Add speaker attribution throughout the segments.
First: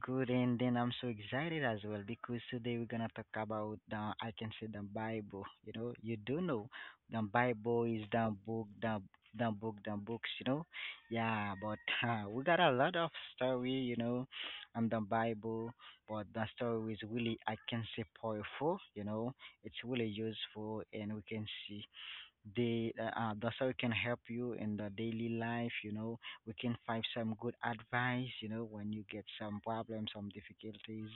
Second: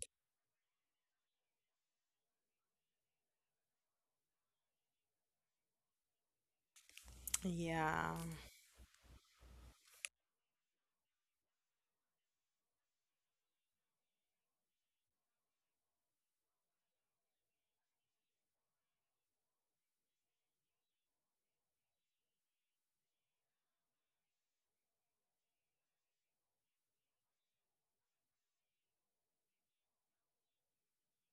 Speaker 1: good, and then I'm so excited as well because today we're gonna talk about the I can say the Bible. You know, you do know the Bible is
Speaker 2: Yeah,
Speaker 1: the book, the book, the books. You know, yeah. But we got a lot of story, you know, on the Bible. But the story is really, I can say, powerful. You know, it's really useful, and we can see the sir can help you in the daily life, you know. We can find some good advice, you know, when you get some problems, some difficulties,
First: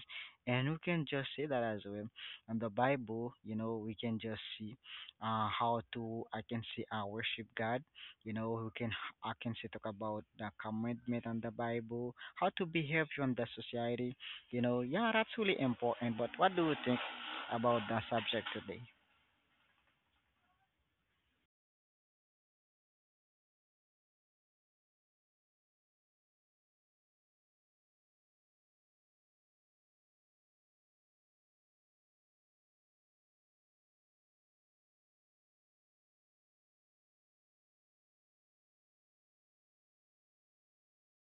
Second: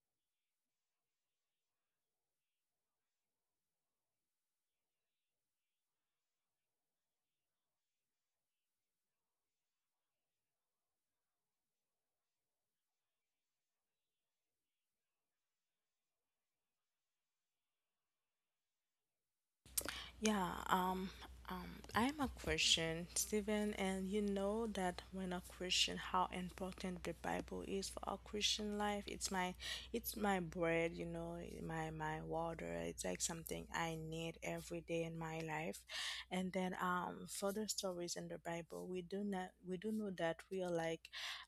Speaker 1: and we can just say that as well. And the Bible, you know, we can just see how to, I can see, worship God. You know, we can, I can say, talk about the commitment on the Bible, how to behave on the society. You know, yeah, that's really important. But what do you think about the subject today?
Speaker 2: yeah. Um, um, I'm a Christian, Stephen, and you know that when a Christian, how important the Bible is for our Christian life. It's my bread, you know, my water. It's like something I need every day in my life. And then, for the story stories in the Bible, we do not we do know that we are like,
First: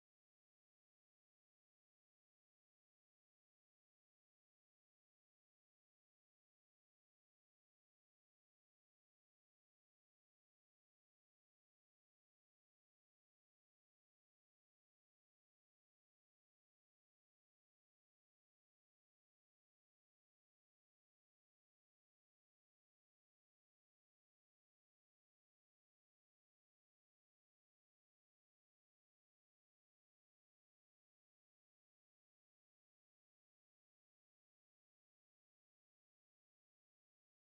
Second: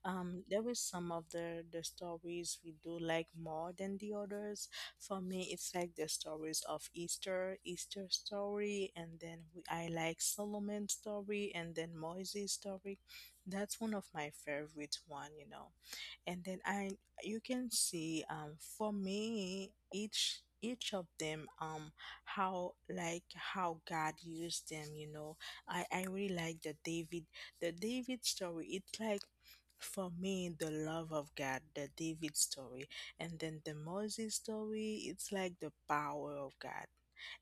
Speaker 2: there is some of the stories we do like more than the others. For me, it's like the stories of Easter, Easter story, and then I like Solomon's story and then Moses story. That's one of my favorite one, you know, and then I you can see, for me each of them, how like how God used them, you know. I really like the David, the David story. It's like for me the love of God, the David story, and then the Moses story. It's like the power of God.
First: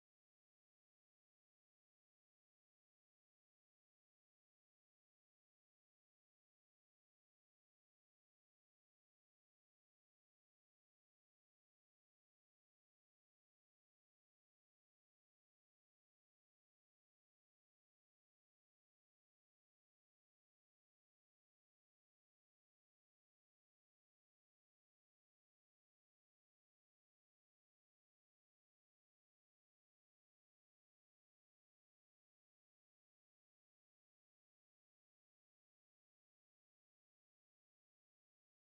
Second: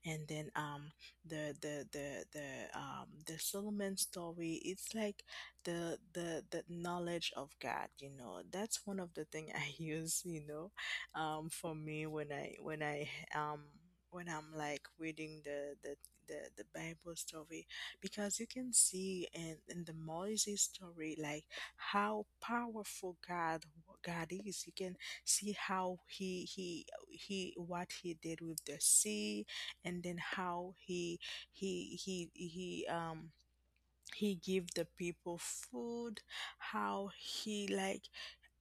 Speaker 2: And then, the the the the the Solomon story, it's like the knowledge of God, you know. That's one of the thing I use, you know, for me when I when I um when I'm like reading the Bible story. Because you can see in the Moses story like how powerful God is. You can see how he what he did with the sea, and then how he he he um he give the people food, how he like,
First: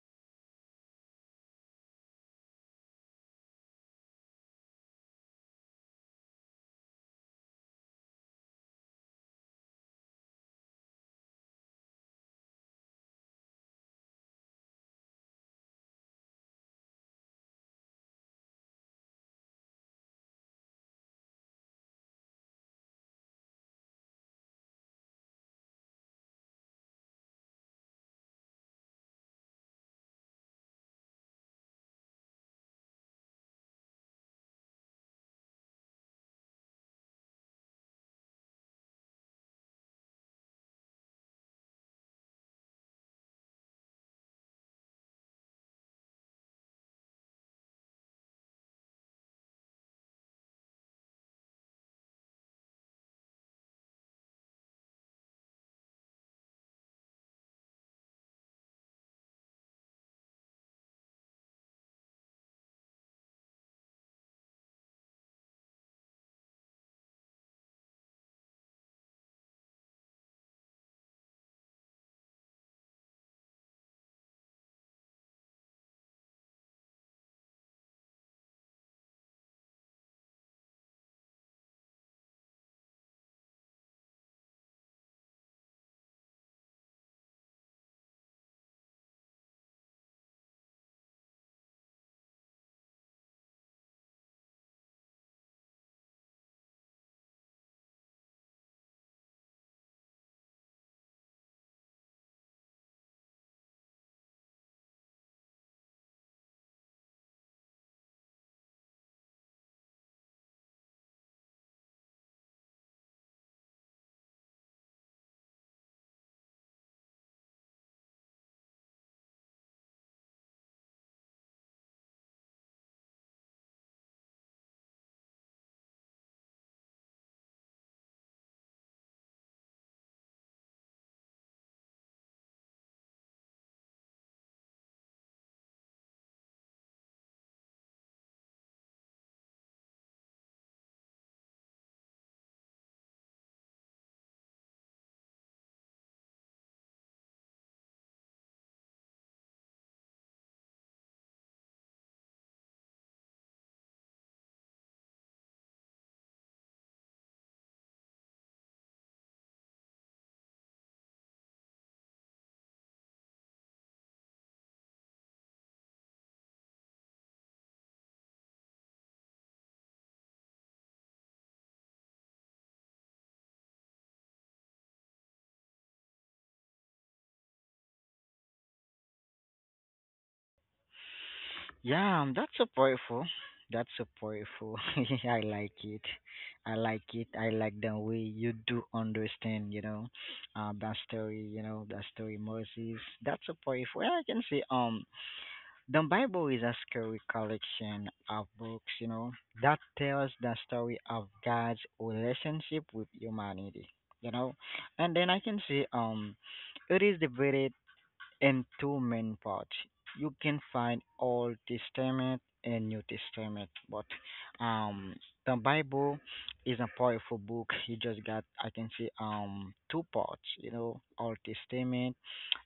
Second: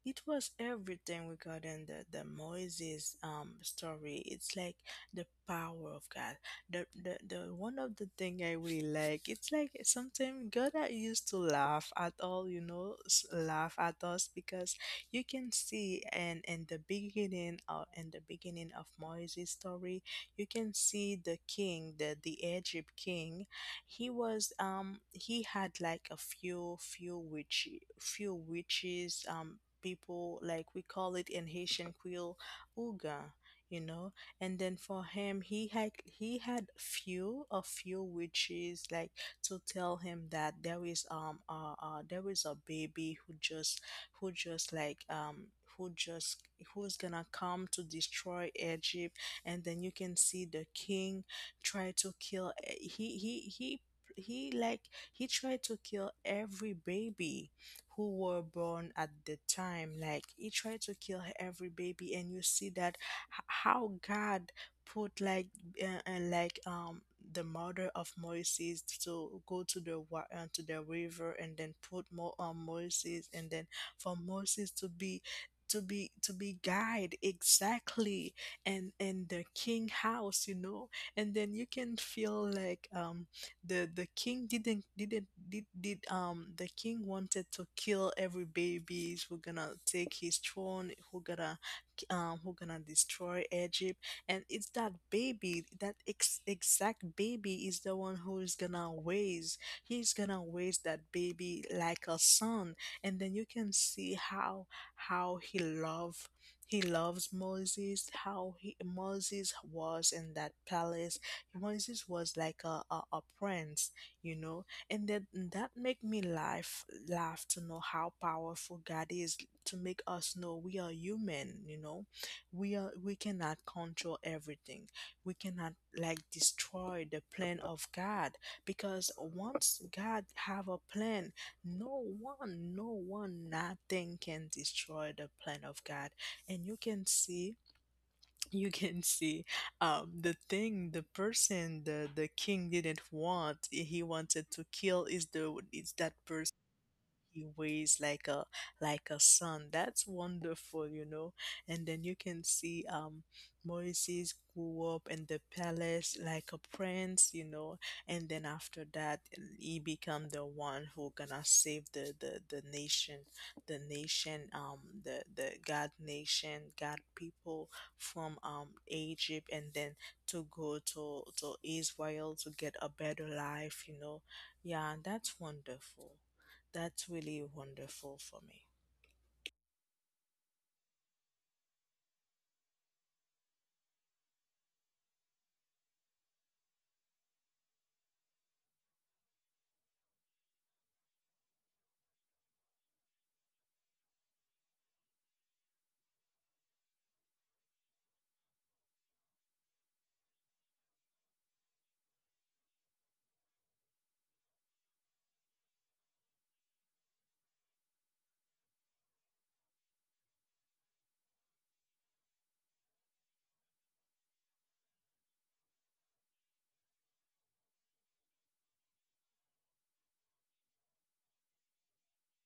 Speaker 2: it was everything regarding the Moses story. It's like the power of God. The one of the thing I really like, it's like sometimes God that used to laugh at all, you know, laugh at us. Because you can see and in the beginning or in the beginning of Moses story, you can see the king, the Egypt king. He was, he had like a few few witch few witches, people like we call it in Haitian Creole "ouga," you know. And then for him, he had few a few witches like to tell him that there is, there is a baby who who just like um just who's gonna come to destroy Egypt. And then you can see the king try to kill, he like he tried to kill every baby who were born at the time. Like he tried to kill every baby, and you see that how God put like, uh, uh, like um the mother of Moses to go to the to the river, and then put more on Moses, and then for Moses to be, to be guide exactly, and the king house, you know. And then you can feel like, the king didn't did the king wanted to kill every babies who gonna take his throne, who gonna, who gonna destroy Egypt. And it's that baby, that exact baby, is the one who is gonna raise, he's gonna raise that baby like a son. And then you can see how he love, he loves Moses, how he Moses was in that palace. Moses was like a prince, you know. And that make me laugh to know how powerful God is, to make us know we are human, you know. We cannot control everything. We cannot like destroy the plan of God, because once God have a plan, no one, no one, nothing can destroy the plan of God. And you can see, you can see, the thing, the person, the king didn't want, he wanted to kill, is the is that person he weighs like a, like a son. That's wonderful, you know. And then you can see, Moses grew up in the palace like a prince, you know. And then after that, he become the one who gonna save the nation, the nation, the God nation, God people, from, Egypt, and then to go to Israel to get a better life, you know. Yeah, that's wonderful. That's really wonderful for me.
Speaker 1: Yeah, that's so powerful. That's so powerful. I like it. I like it. I like the way you do understand, you know, that story, you know, that story Moses. That's so powerful. And I can say, the Bible is a scary collection of books, you know, that tells the story of God's relationship with humanity, you know. And then I can say, it is debated in two main parts. You can find Old Testament and New Testament, but um, the Bible is a powerful book. You just got, I can say, um, two parts. You know, Old Testament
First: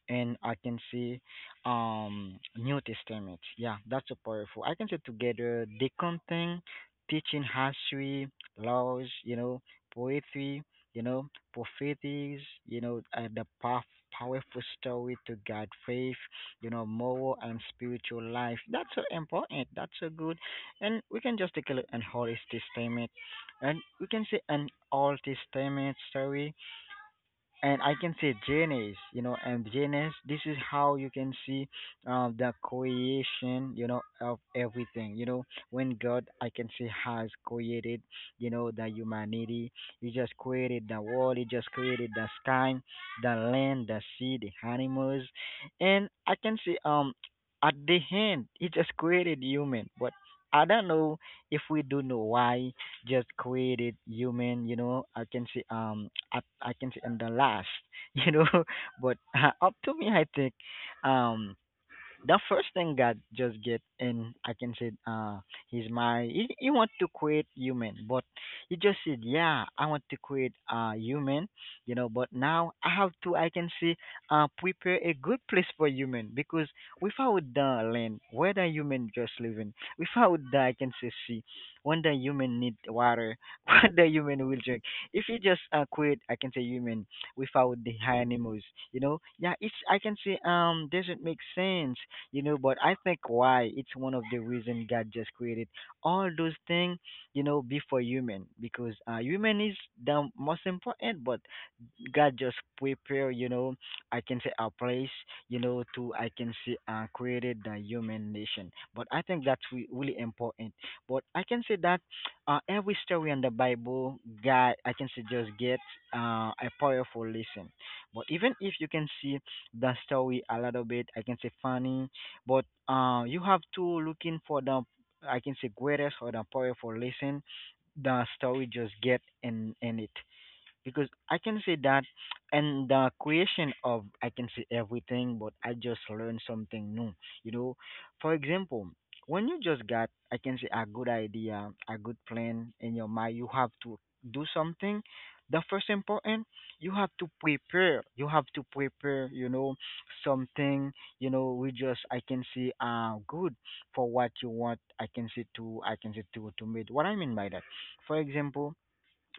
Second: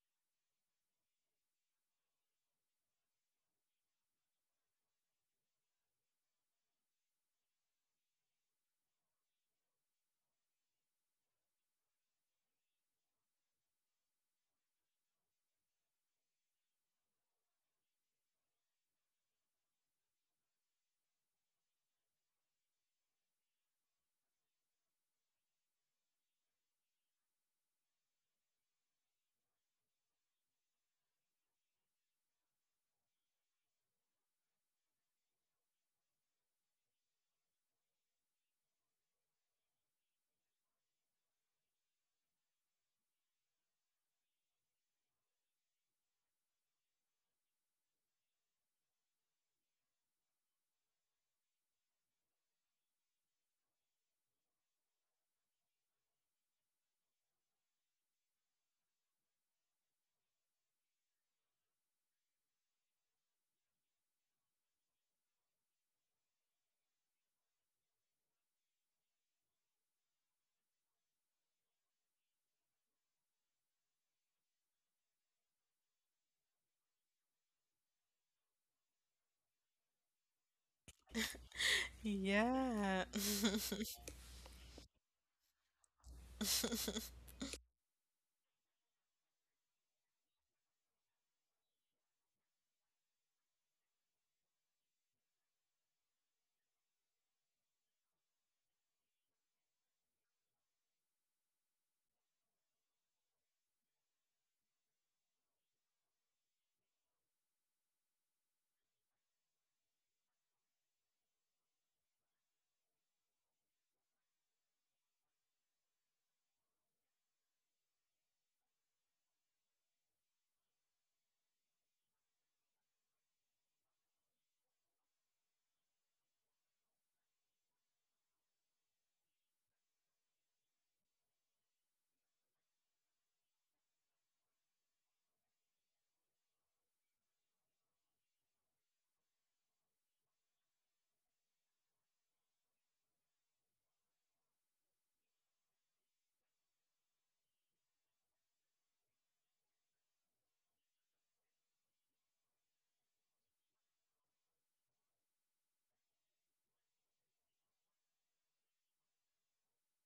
Speaker 1: and, I can see, um, New Testament. Yeah, that's so powerful. I can say together they contain teaching history, laws, you know, poetry, you know, prophecies, you know, the path powerful story to guide faith, you know, moral and spiritual life. That's so important. That's so good. And we can just take a look at Holy Testament and we can see an Old Testament story, and I can say JNAs, you know, and JNAs, this is how you can see, the creation, you know, of everything. You know, when God, I can say, has created, you know, the humanity, He just created the world, He just created the sky, the land, the sea, the animals, and I can say, at the end, He just created human, but I don't know if we do know why just quit it, you. You know, I can see, I can see I'm the last. You know, but up to me, I think. Um, the first thing God just get in, I can say, His mind. He want to create human, but he just said, yeah, I want to create human, you know, but now I have to, I can say, prepare a good place for human, because without the land, where the human just living, without the, I can say, sea, when the
Speaker 2: Yeah.
Speaker 1: human need water, what the human will drink, if you just create, I can say, human without the animals, you know. Yeah, it's, I can say, um, doesn't make sense, you know. But I think why it's one of the reason God just created all those things, you know, before human, because human is the most important, but God just prepare, you know, I can say, a place, you know, to, I can say, created the human nation. But I think that's really important. But I can say that every story in the Bible, God, I can say, just get a powerful lesson. But even if you can see the story a little bit, I can say, funny, but you have to looking for the, I can say, greatest or the powerful lesson the story just get in it, because I can say that, and the creation of, I can say, everything, but I just learned something new. You know, for example, when you just got, I can say, a good idea, a good plan in your mind, you have to do something. The first important, you have to prepare. You have to prepare. You know, something. You know, we just, I can say, uh, good for what you want. I can say to, I can say, to meet. What I mean by that, for example,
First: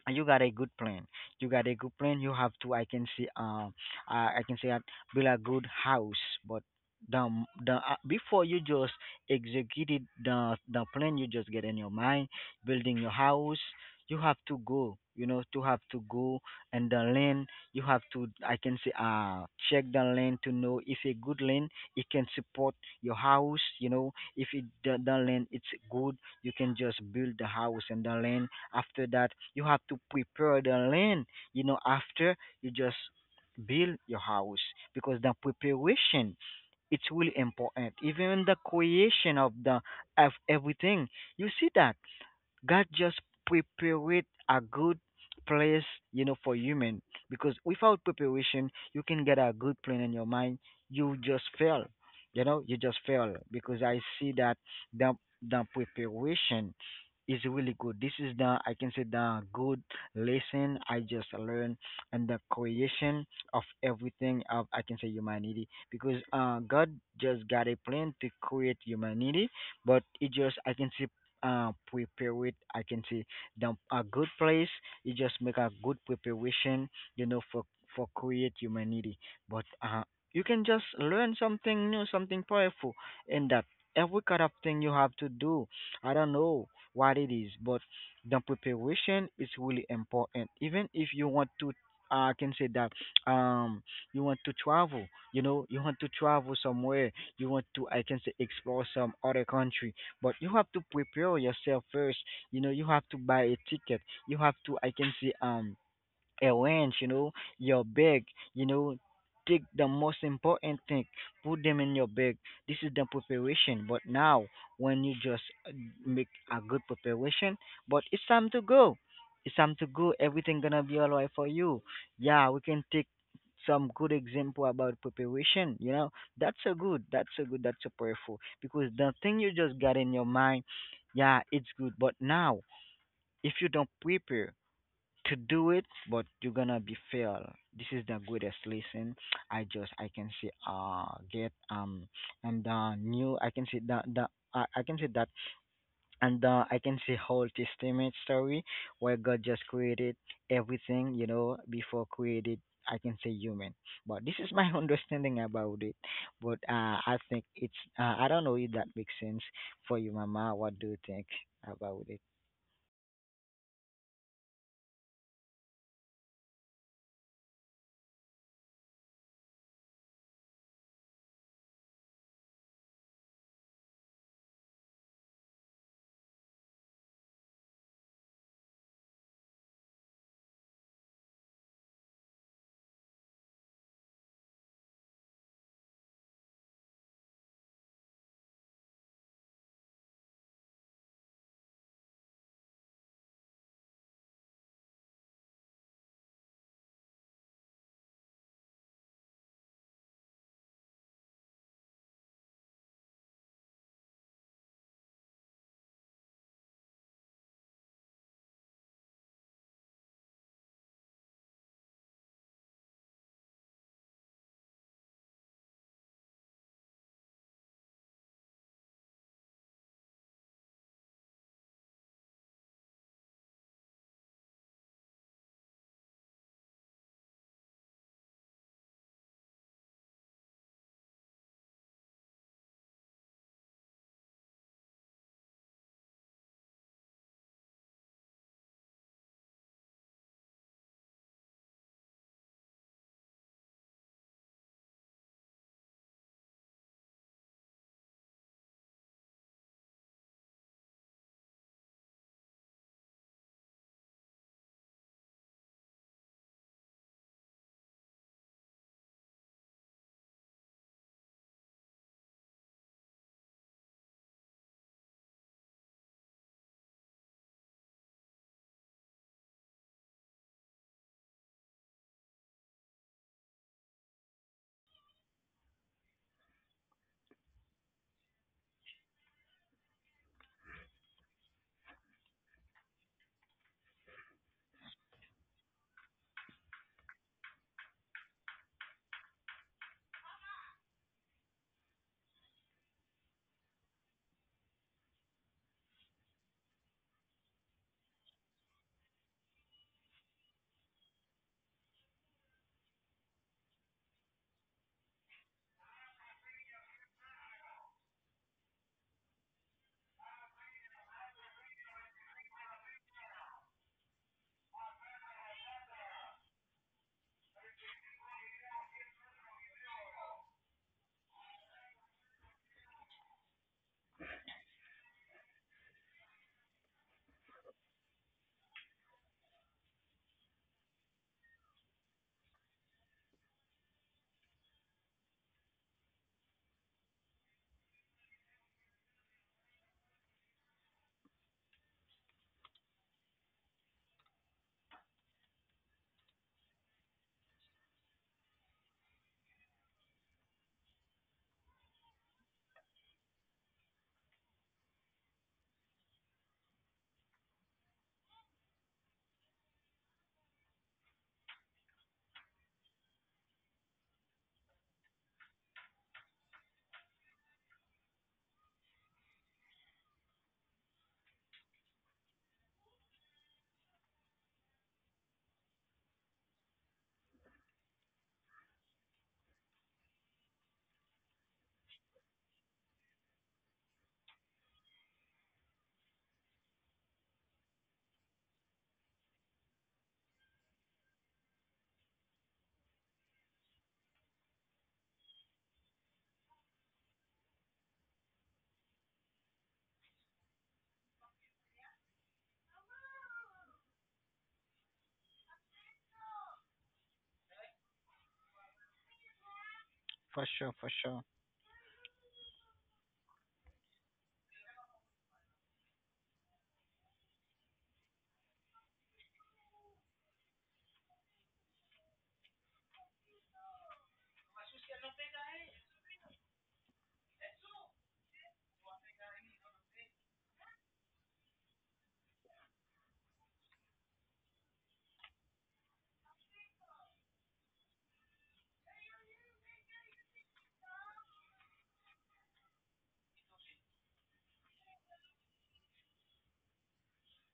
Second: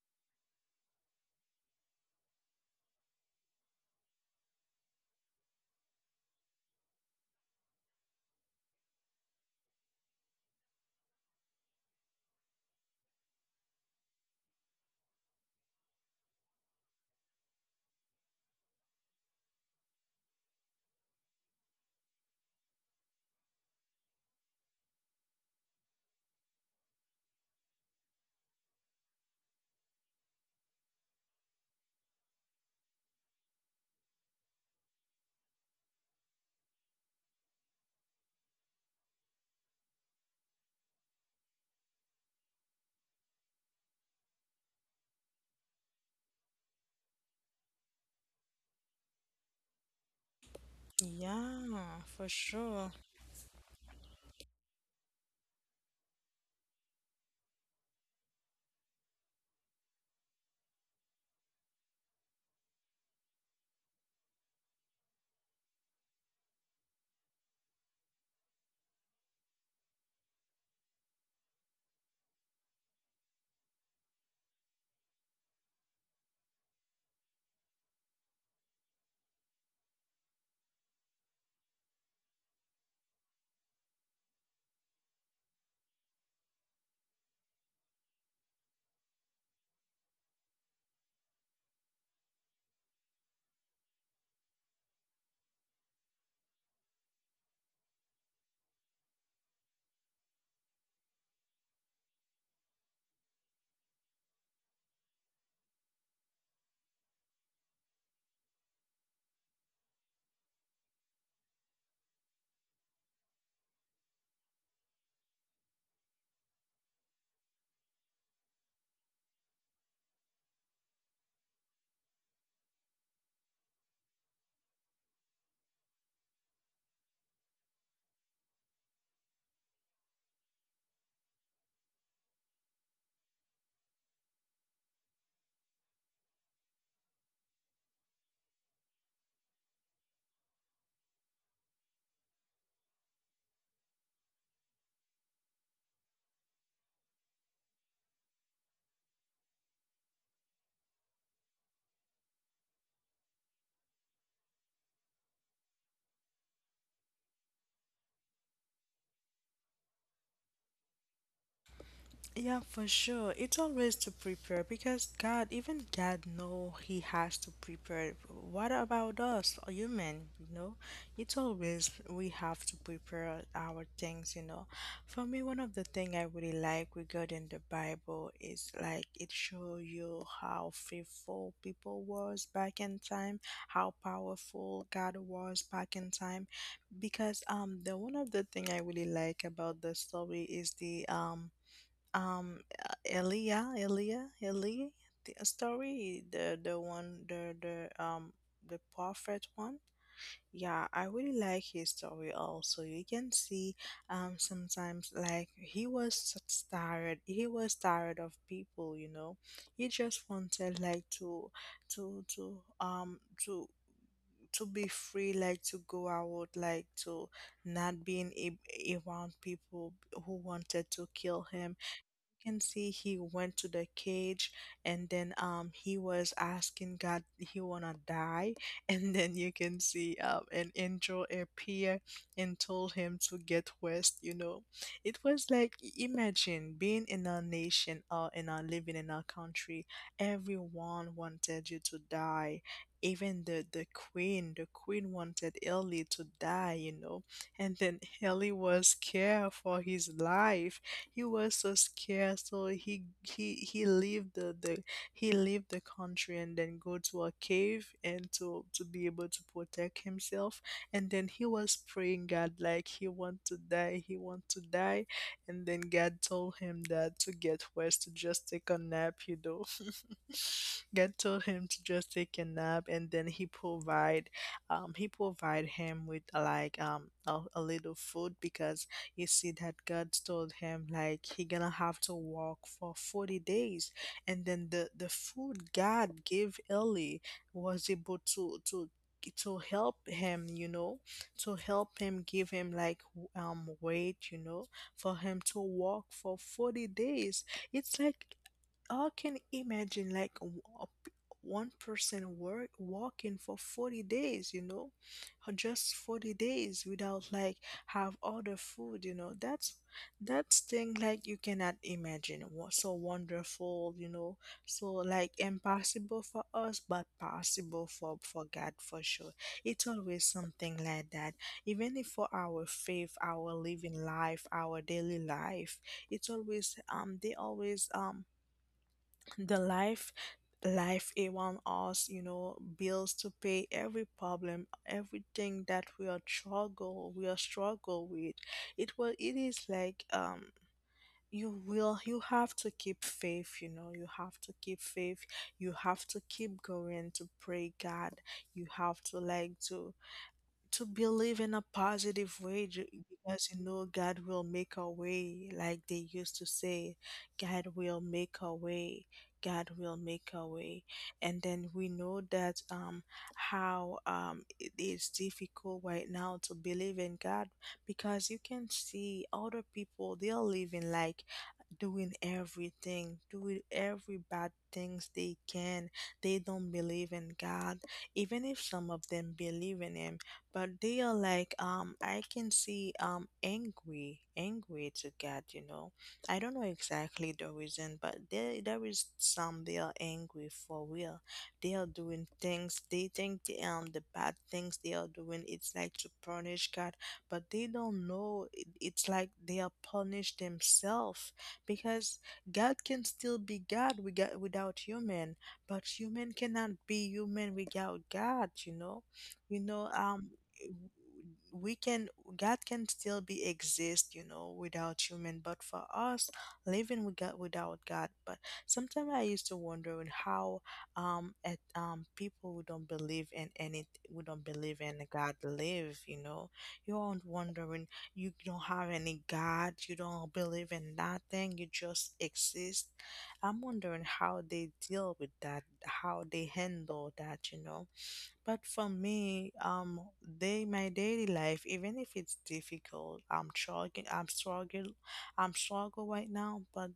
Speaker 1: and you got a good plan. You got a good plan. You have to, I can see, um, I can say that build a good house, but the the before you just executed the plan you just get in your mind, building your house, you have to go. You know, to have to go, and the land, you have to, I can say, check the land to know if a good land, it can support your house. You know, if it, the land, it's good, you can just build the house, and the land, after that, you have to prepare the land. You know, after you just build your house, because the preparation, it's really important, even the creation of the of everything. You see that God just prepared a good place, you know, for human. Because without preparation, you can get a good plan in your mind. You just fail.
Speaker 2: Yeah,
Speaker 1: You
Speaker 2: for
Speaker 1: know, you just
Speaker 2: sure.
Speaker 1: fail. Because I see that the the preparation is really good. This is the, I can say, the good lesson I just learned, and the creation of everything, of, I can say, humanity, because God just got a plan to create humanity, but it just, I can say, prepare it, I can see, the a good place. You just make a good preparation, you know, for create humanity, but you can just learn something new, something powerful, in that every kind of thing you have to do. I don't know what it is, but the preparation is really important, even if you want to, I can say that, um, you want to travel. You know, you want to travel somewhere, you want to, I can say, explore some other country, but you have to prepare yourself first. You know, you have to buy a ticket. You have to, I can see, um, a wrench, you know, your bag, you know, take the most important thing, put them in your bag. This is the preparation. But now, when you just make a good preparation, but it's time to go. It's time to go. Everything gonna be alright for you. Yeah, we can take some good example about preparation. You know, that's a good. That's a good. That's a powerful, because the thing you just got in your mind, yeah, it's good. But now, if you don't prepare to do it, but you're gonna be fail. This is the greatest lesson. I can see, get, um, and, new, I can see that the I can see that, and, I can see whole testament story where God just created everything, you know, before created, I can say, human. But this is my understanding about it, but I think it's, I don't know if that makes sense for you, mama. What do you think about it?
Speaker 2: Yeah, for sure. It's always to prepare because God, even God know he has to prepare. What about us, a human, you know? It's always we have to prepare our things, you know. For me, one of the thing I really like regarding the Bible is like it show you how faithful people was back in time, how powerful God was back in time. Because the one of the thing I really like about the story is the, um Elia, the story, the prophet one. Yeah, I really like his story also. You can see, sometimes like he was tired of people, you know. He just wanted like to to um to to be free, like to go out, like to not being around people who wanted to kill him. Can see he went to the cage, and then, he was asking God he wanna die. And then you can see an angel appear and told him to get west, you know. It was like, imagine being in a nation, or in a living in a country everyone wanted you to die. Even the queen wanted Ellie to die, you know. And then Ellie was scared for his life. He was so scared, so he leave the he leave the country and then go to a cave and to be able to protect himself. And then he was praying God like he want to die, he want to die. And then God told him that to get rest, to just take a nap, you know. God told him to just take a nap, and then he provide, he provide him with like a little food. Because you see that God told him like he gonna have to walk for 40 days. And then the food God gave Eli was able to help him, you know, to help him, give him like, weight, you know, for him to walk for 40 days. It's like, I can imagine like, one person work walking for 40 days, you know, or just 40 days without like have other food, you know. That's thing like you cannot imagine. So wonderful, you know. So like impossible for us, but possible for God for sure. It's always something like that. Even if for our faith, our living life, our daily life, it's always, um they always um the life it around us, you know. Bills to pay, every problem, everything that we are struggle with. It is like, you have to keep faith, you know. You have to keep faith, you have to keep going to pray God. You have to like to believe in a positive way, because you know God will make a way. Like they used to say, God will make a way, God will make a way. And then we know that, how it is difficult right now to believe in God, because you can see other people, they are living like doing everything, doing every bad things they can. They don't believe in God. Even if some of them believe in him, but they are like, I can see angry to God, you know. I don't know exactly the reason, but there is some, they are angry for real. They are doing things, they think the bad things they are doing, it's like to punish God. But they don't know, it's like they are punished themselves. Because God can still be God without, without human. But human cannot be human without God, you know. You know
Speaker 1: For sure, for sure.
Speaker 2: we can God can still be exist, you know, without human. But for us, living with God, without God. But sometimes I used to wonder on how, at people who don't believe in any, who don't believe in God live. You know, you're not wondering, you don't have any God, you don't believe in nothing, you just exist. I'm wondering how they deal with that, how they handle that, you know. But for me, day my daily life, even if it's difficult, I'm struggling. I'm struggle right now. But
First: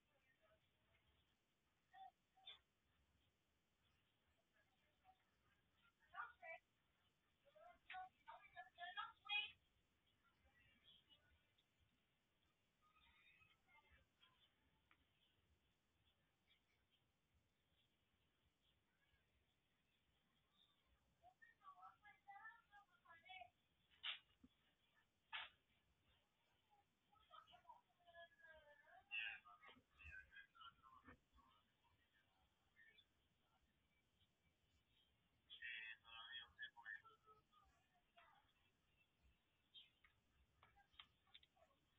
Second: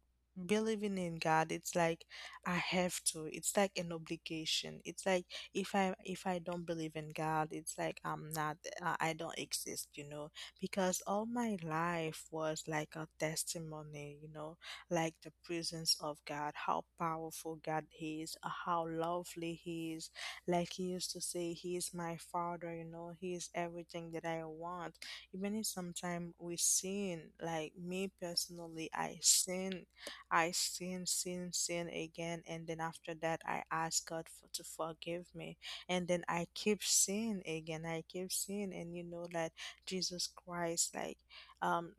Speaker 2: believing in God, it's like I have to. It's like an obligation. It's like if I don't believe in God, it's like I'm not. I don't exist. Because all my life was like a testimony. Like the presence of God, how powerful God is, how lovely He is, like he used to say, he is my father, you know, he is everything that I want. Even if sometimes we sin, like me personally, I sin, I sin again, and then after that, I ask God for, to forgive me, and then I keep sin again, I keep sin, and you know that Jesus Christ, like, um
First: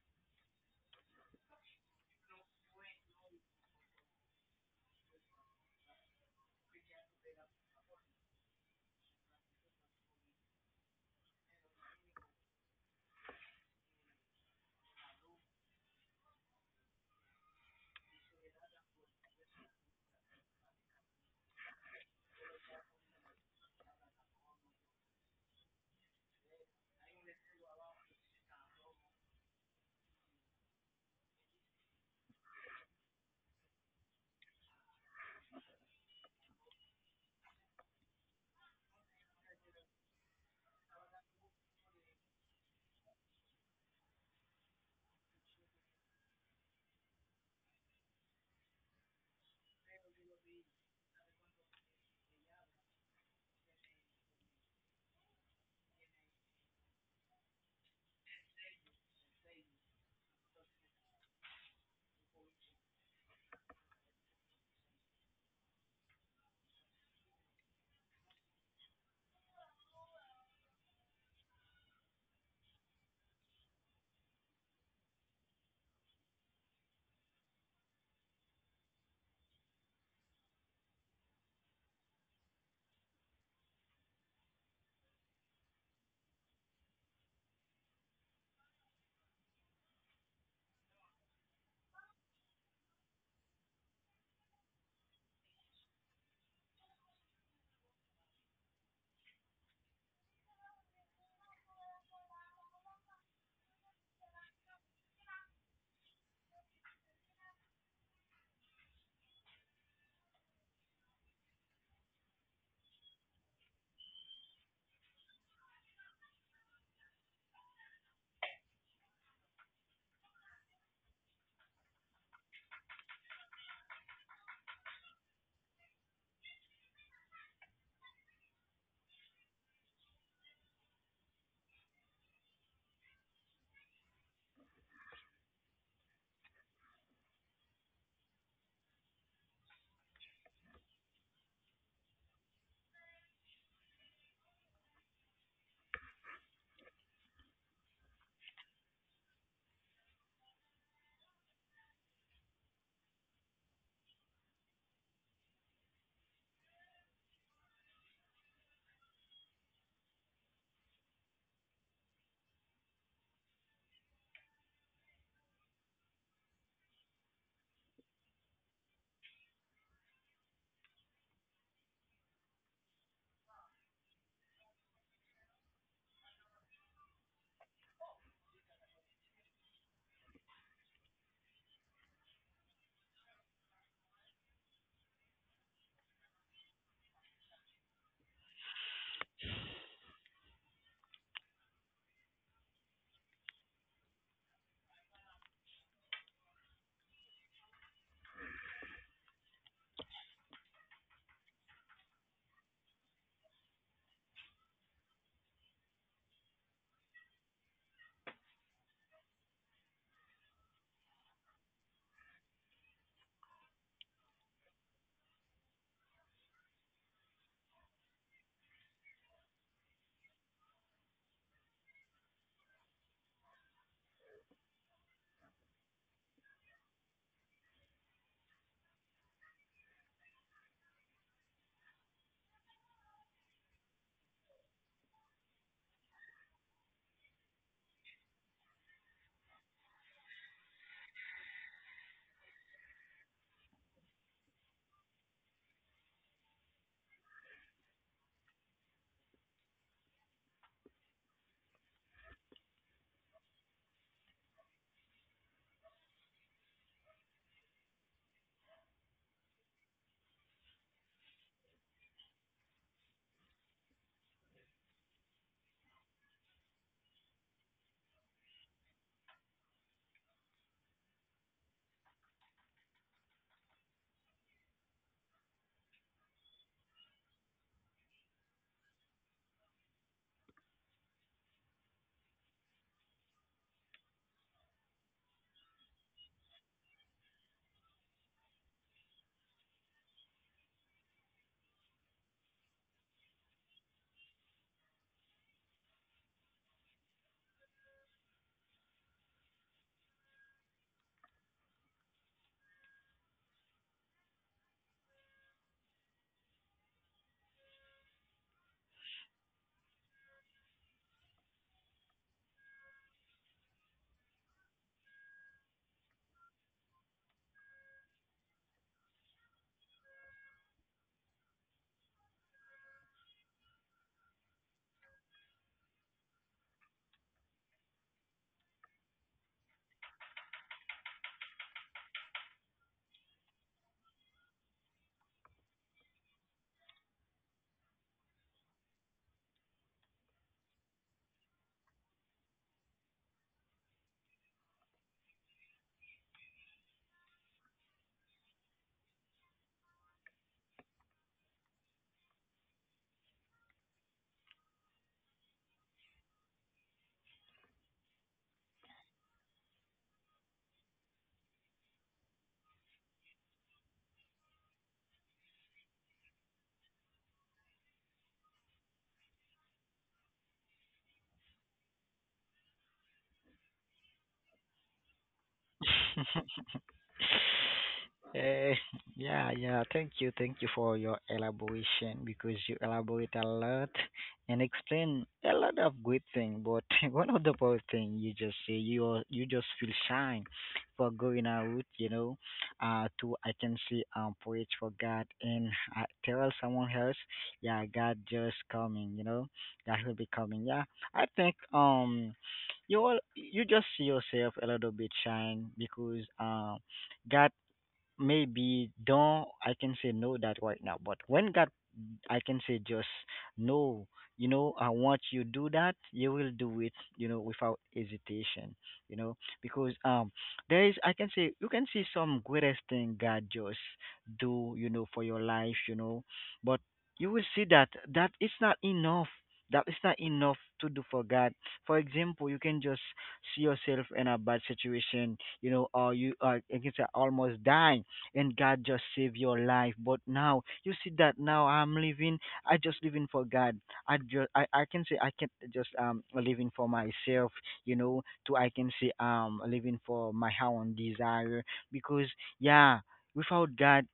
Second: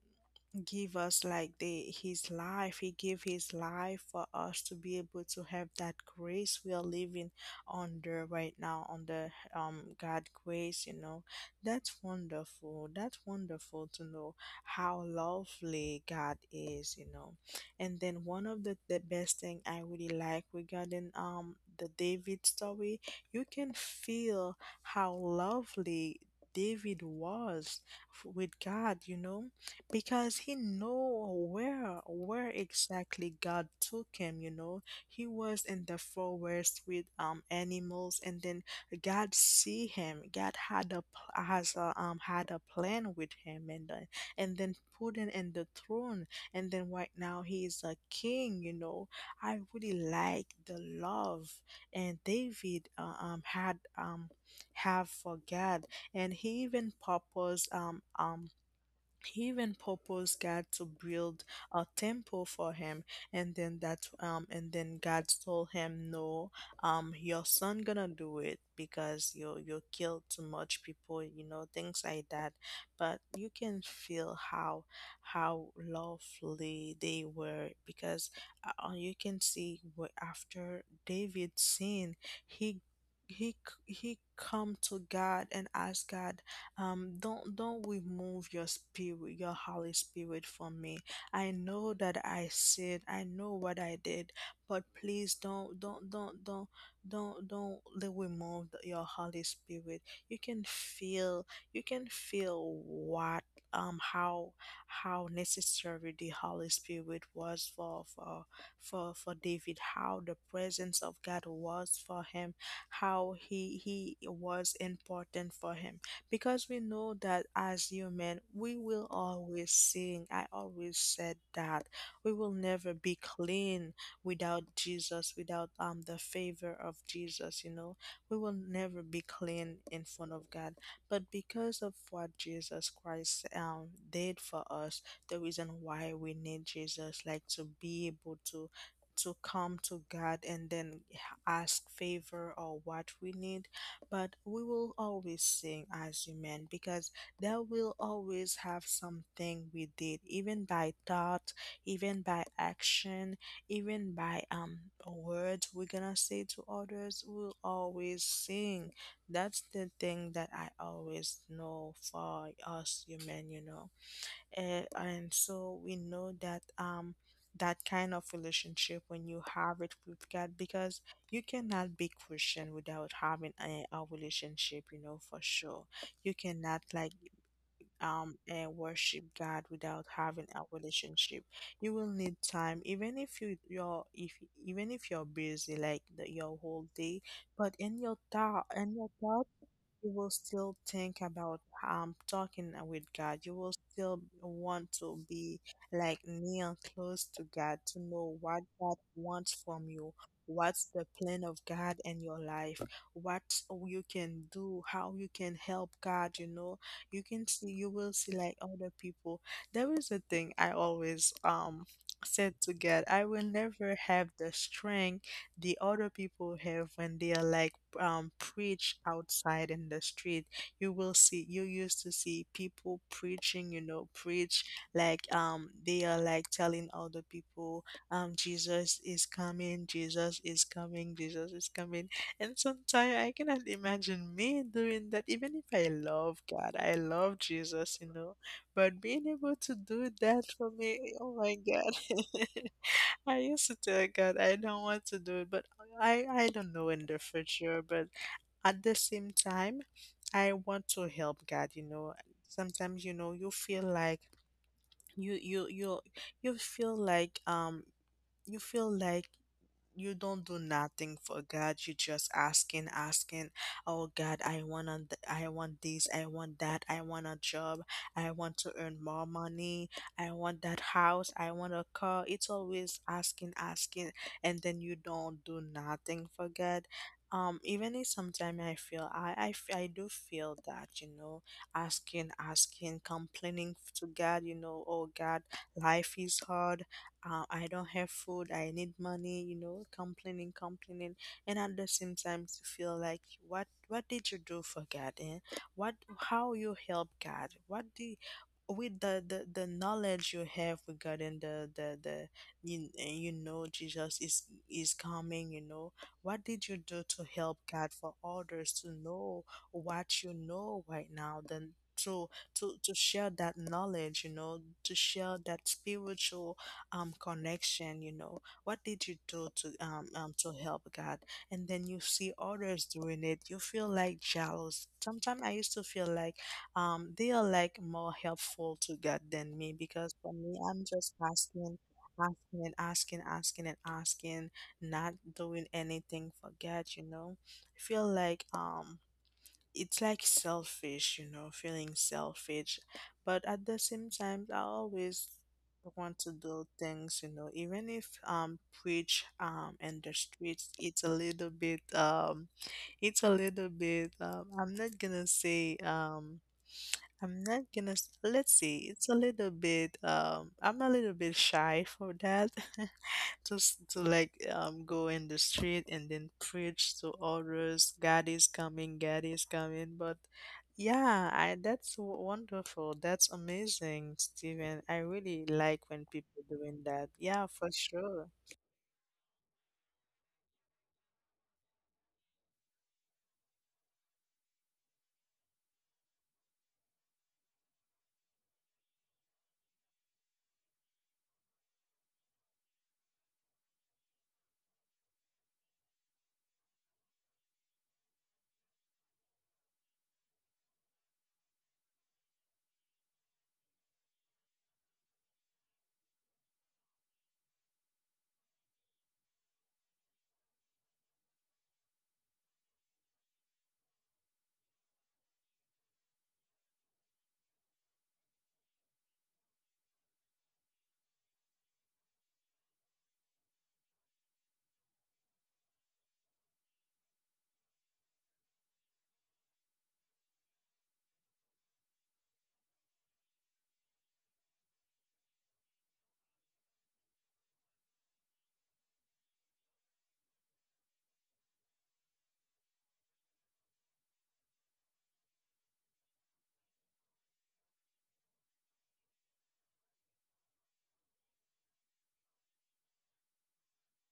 Speaker 2: give us like the his life. He gave his life for us to be able to have that grace. We are living under right now, under God grace, you know. That's wonderful. That's wonderful to know how lovely God is, you know. And then one of the, best thing I really like regarding the David story, you can feel how lovely David was with God, you know, because he know where exactly God took him, you know. He was in the forest with animals, and then God see him. God had a pl- has a, had a plan with him, and then put him in the throne, and then right now he is a king, you know. I really like the love and David had have for God. And he even proposed God to build a temple for him, and then God told him, "No, your son gonna do it because you killed too much people, you know, things like that." But you can feel how lovely they were, because you can see after David sinned, he he come to God and ask God, Don't remove your spirit, your holy spirit from me. I know that I said, I know what I did, but please, don't remove your holy spirit." You can feel, you can feel what um how how necessary the holy spirit was for David, how the presence of God was for him, how he was important for him. Because we know that as human, we will always sing. I always said that we will never be clean without Jesus, without the favor of Jesus, you know. We will never be clean in front of God. But because of what Jesus Christ did for us, the reason why we need Jesus, like to be able to come to God and then ask favor or what we need. But we will always sing as human, because there will always have something we did, even by thought, even by action, even by words we're gonna say to others. We'll always sing. That's the thing that I always know for us human, you know. And so we know that that kind of relationship, when you have it with God, because you cannot be Christian without having a relationship, you know for sure. You cannot like and worship God without having a relationship. You will need time, even if you you're if even if you're busy like the, your whole day, but in your thought, in your thought, you will still think about talking with God. You will still want to be like near, close to God, to know what God wants from you. What's the plan of God in your life? What you can do, how you can help God, you know. You can see, you will see like other people. There is a thing I always said to God, I will never have the strength the other people have when they are like preach outside in the street. You will see, you used to see people preaching, you know, preach like they are like telling other people Jesus is coming, Jesus is coming, Jesus is coming. And sometimes I cannot imagine me doing that, even if I love God, I love Jesus, you know. But being able to do that for me, oh my God. I used to tell God I don't want to do it, but I don't know in the future. But at the same time, I want to help God, you know. Sometimes, you know, you feel like you you you you feel like you feel like you don't do nothing for God. You just asking, asking, oh God, I want I want this, I want that, I want a job, I want to earn more money, I want that house, I want a car. It's always asking, asking, and then you don't do nothing for God. Even if sometimes I feel I do feel that, you know, asking, asking, complaining to God, you know, oh God, life is hard. I don't have food, I need money, you know, complaining, complaining, and at the same time to feel like what did you do for God? And what, how you help God? What do with the, knowledge you have regarding the you, you know Jesus is coming, you know, what did you do to help God for others to know what you know right now? Then to share that knowledge, you know, to share that spiritual connection, you know, what did you do to help God? And then you see others doing it, you feel like jealous. Sometimes I used to feel like they are like more helpful to God than me, because for me I'm just asking, asking and asking asking and asking, not doing anything for God, you know. I feel like it's like selfish, you know, feeling selfish. But at the same time, I always want to do things, you know, even if preach in the streets, it's a little bit it's a little bit I'm not gonna say I'm not gonna s- let's see, it's a little bit I'm a little bit shy for that. Just to like go in the street and then preach to others, God is coming, God is coming. But yeah, I that's wonderful, that's amazing, Steven. I really like when people doing that. Yeah, for sure.
Speaker 1: Uh, yeah, yeah. Thank you for your elaboration, because you elaborate a lot and explain a lot of good thing. But one of the poor thing you just say, you you just feel shy for going out, you know, to, I can see, um, preach for God, and I tell someone else, yeah, God just coming, you know, God will be coming. Yeah, I think, um, you just see yourself a little bit shine, because, um, Got maybe don't, I can say, no that right now, but when God, I can say, just no, you know, I want you do that, you will do it, you know, without hesitation, you know. Because, um, there is, I can say, you can see some greatest thing God just do, you know, for your life, you know. But you will see that that it's not enough, that is not enough to do for God. For example, you can just see yourself in a bad situation, you know, or you, are, you can say, almost dying, and God just save your life. But now you see that, now I'm living. I just living for God. I can say I can't just, um, living for myself. You know, to, I can say, um, living for my own desire, because, yeah, without God.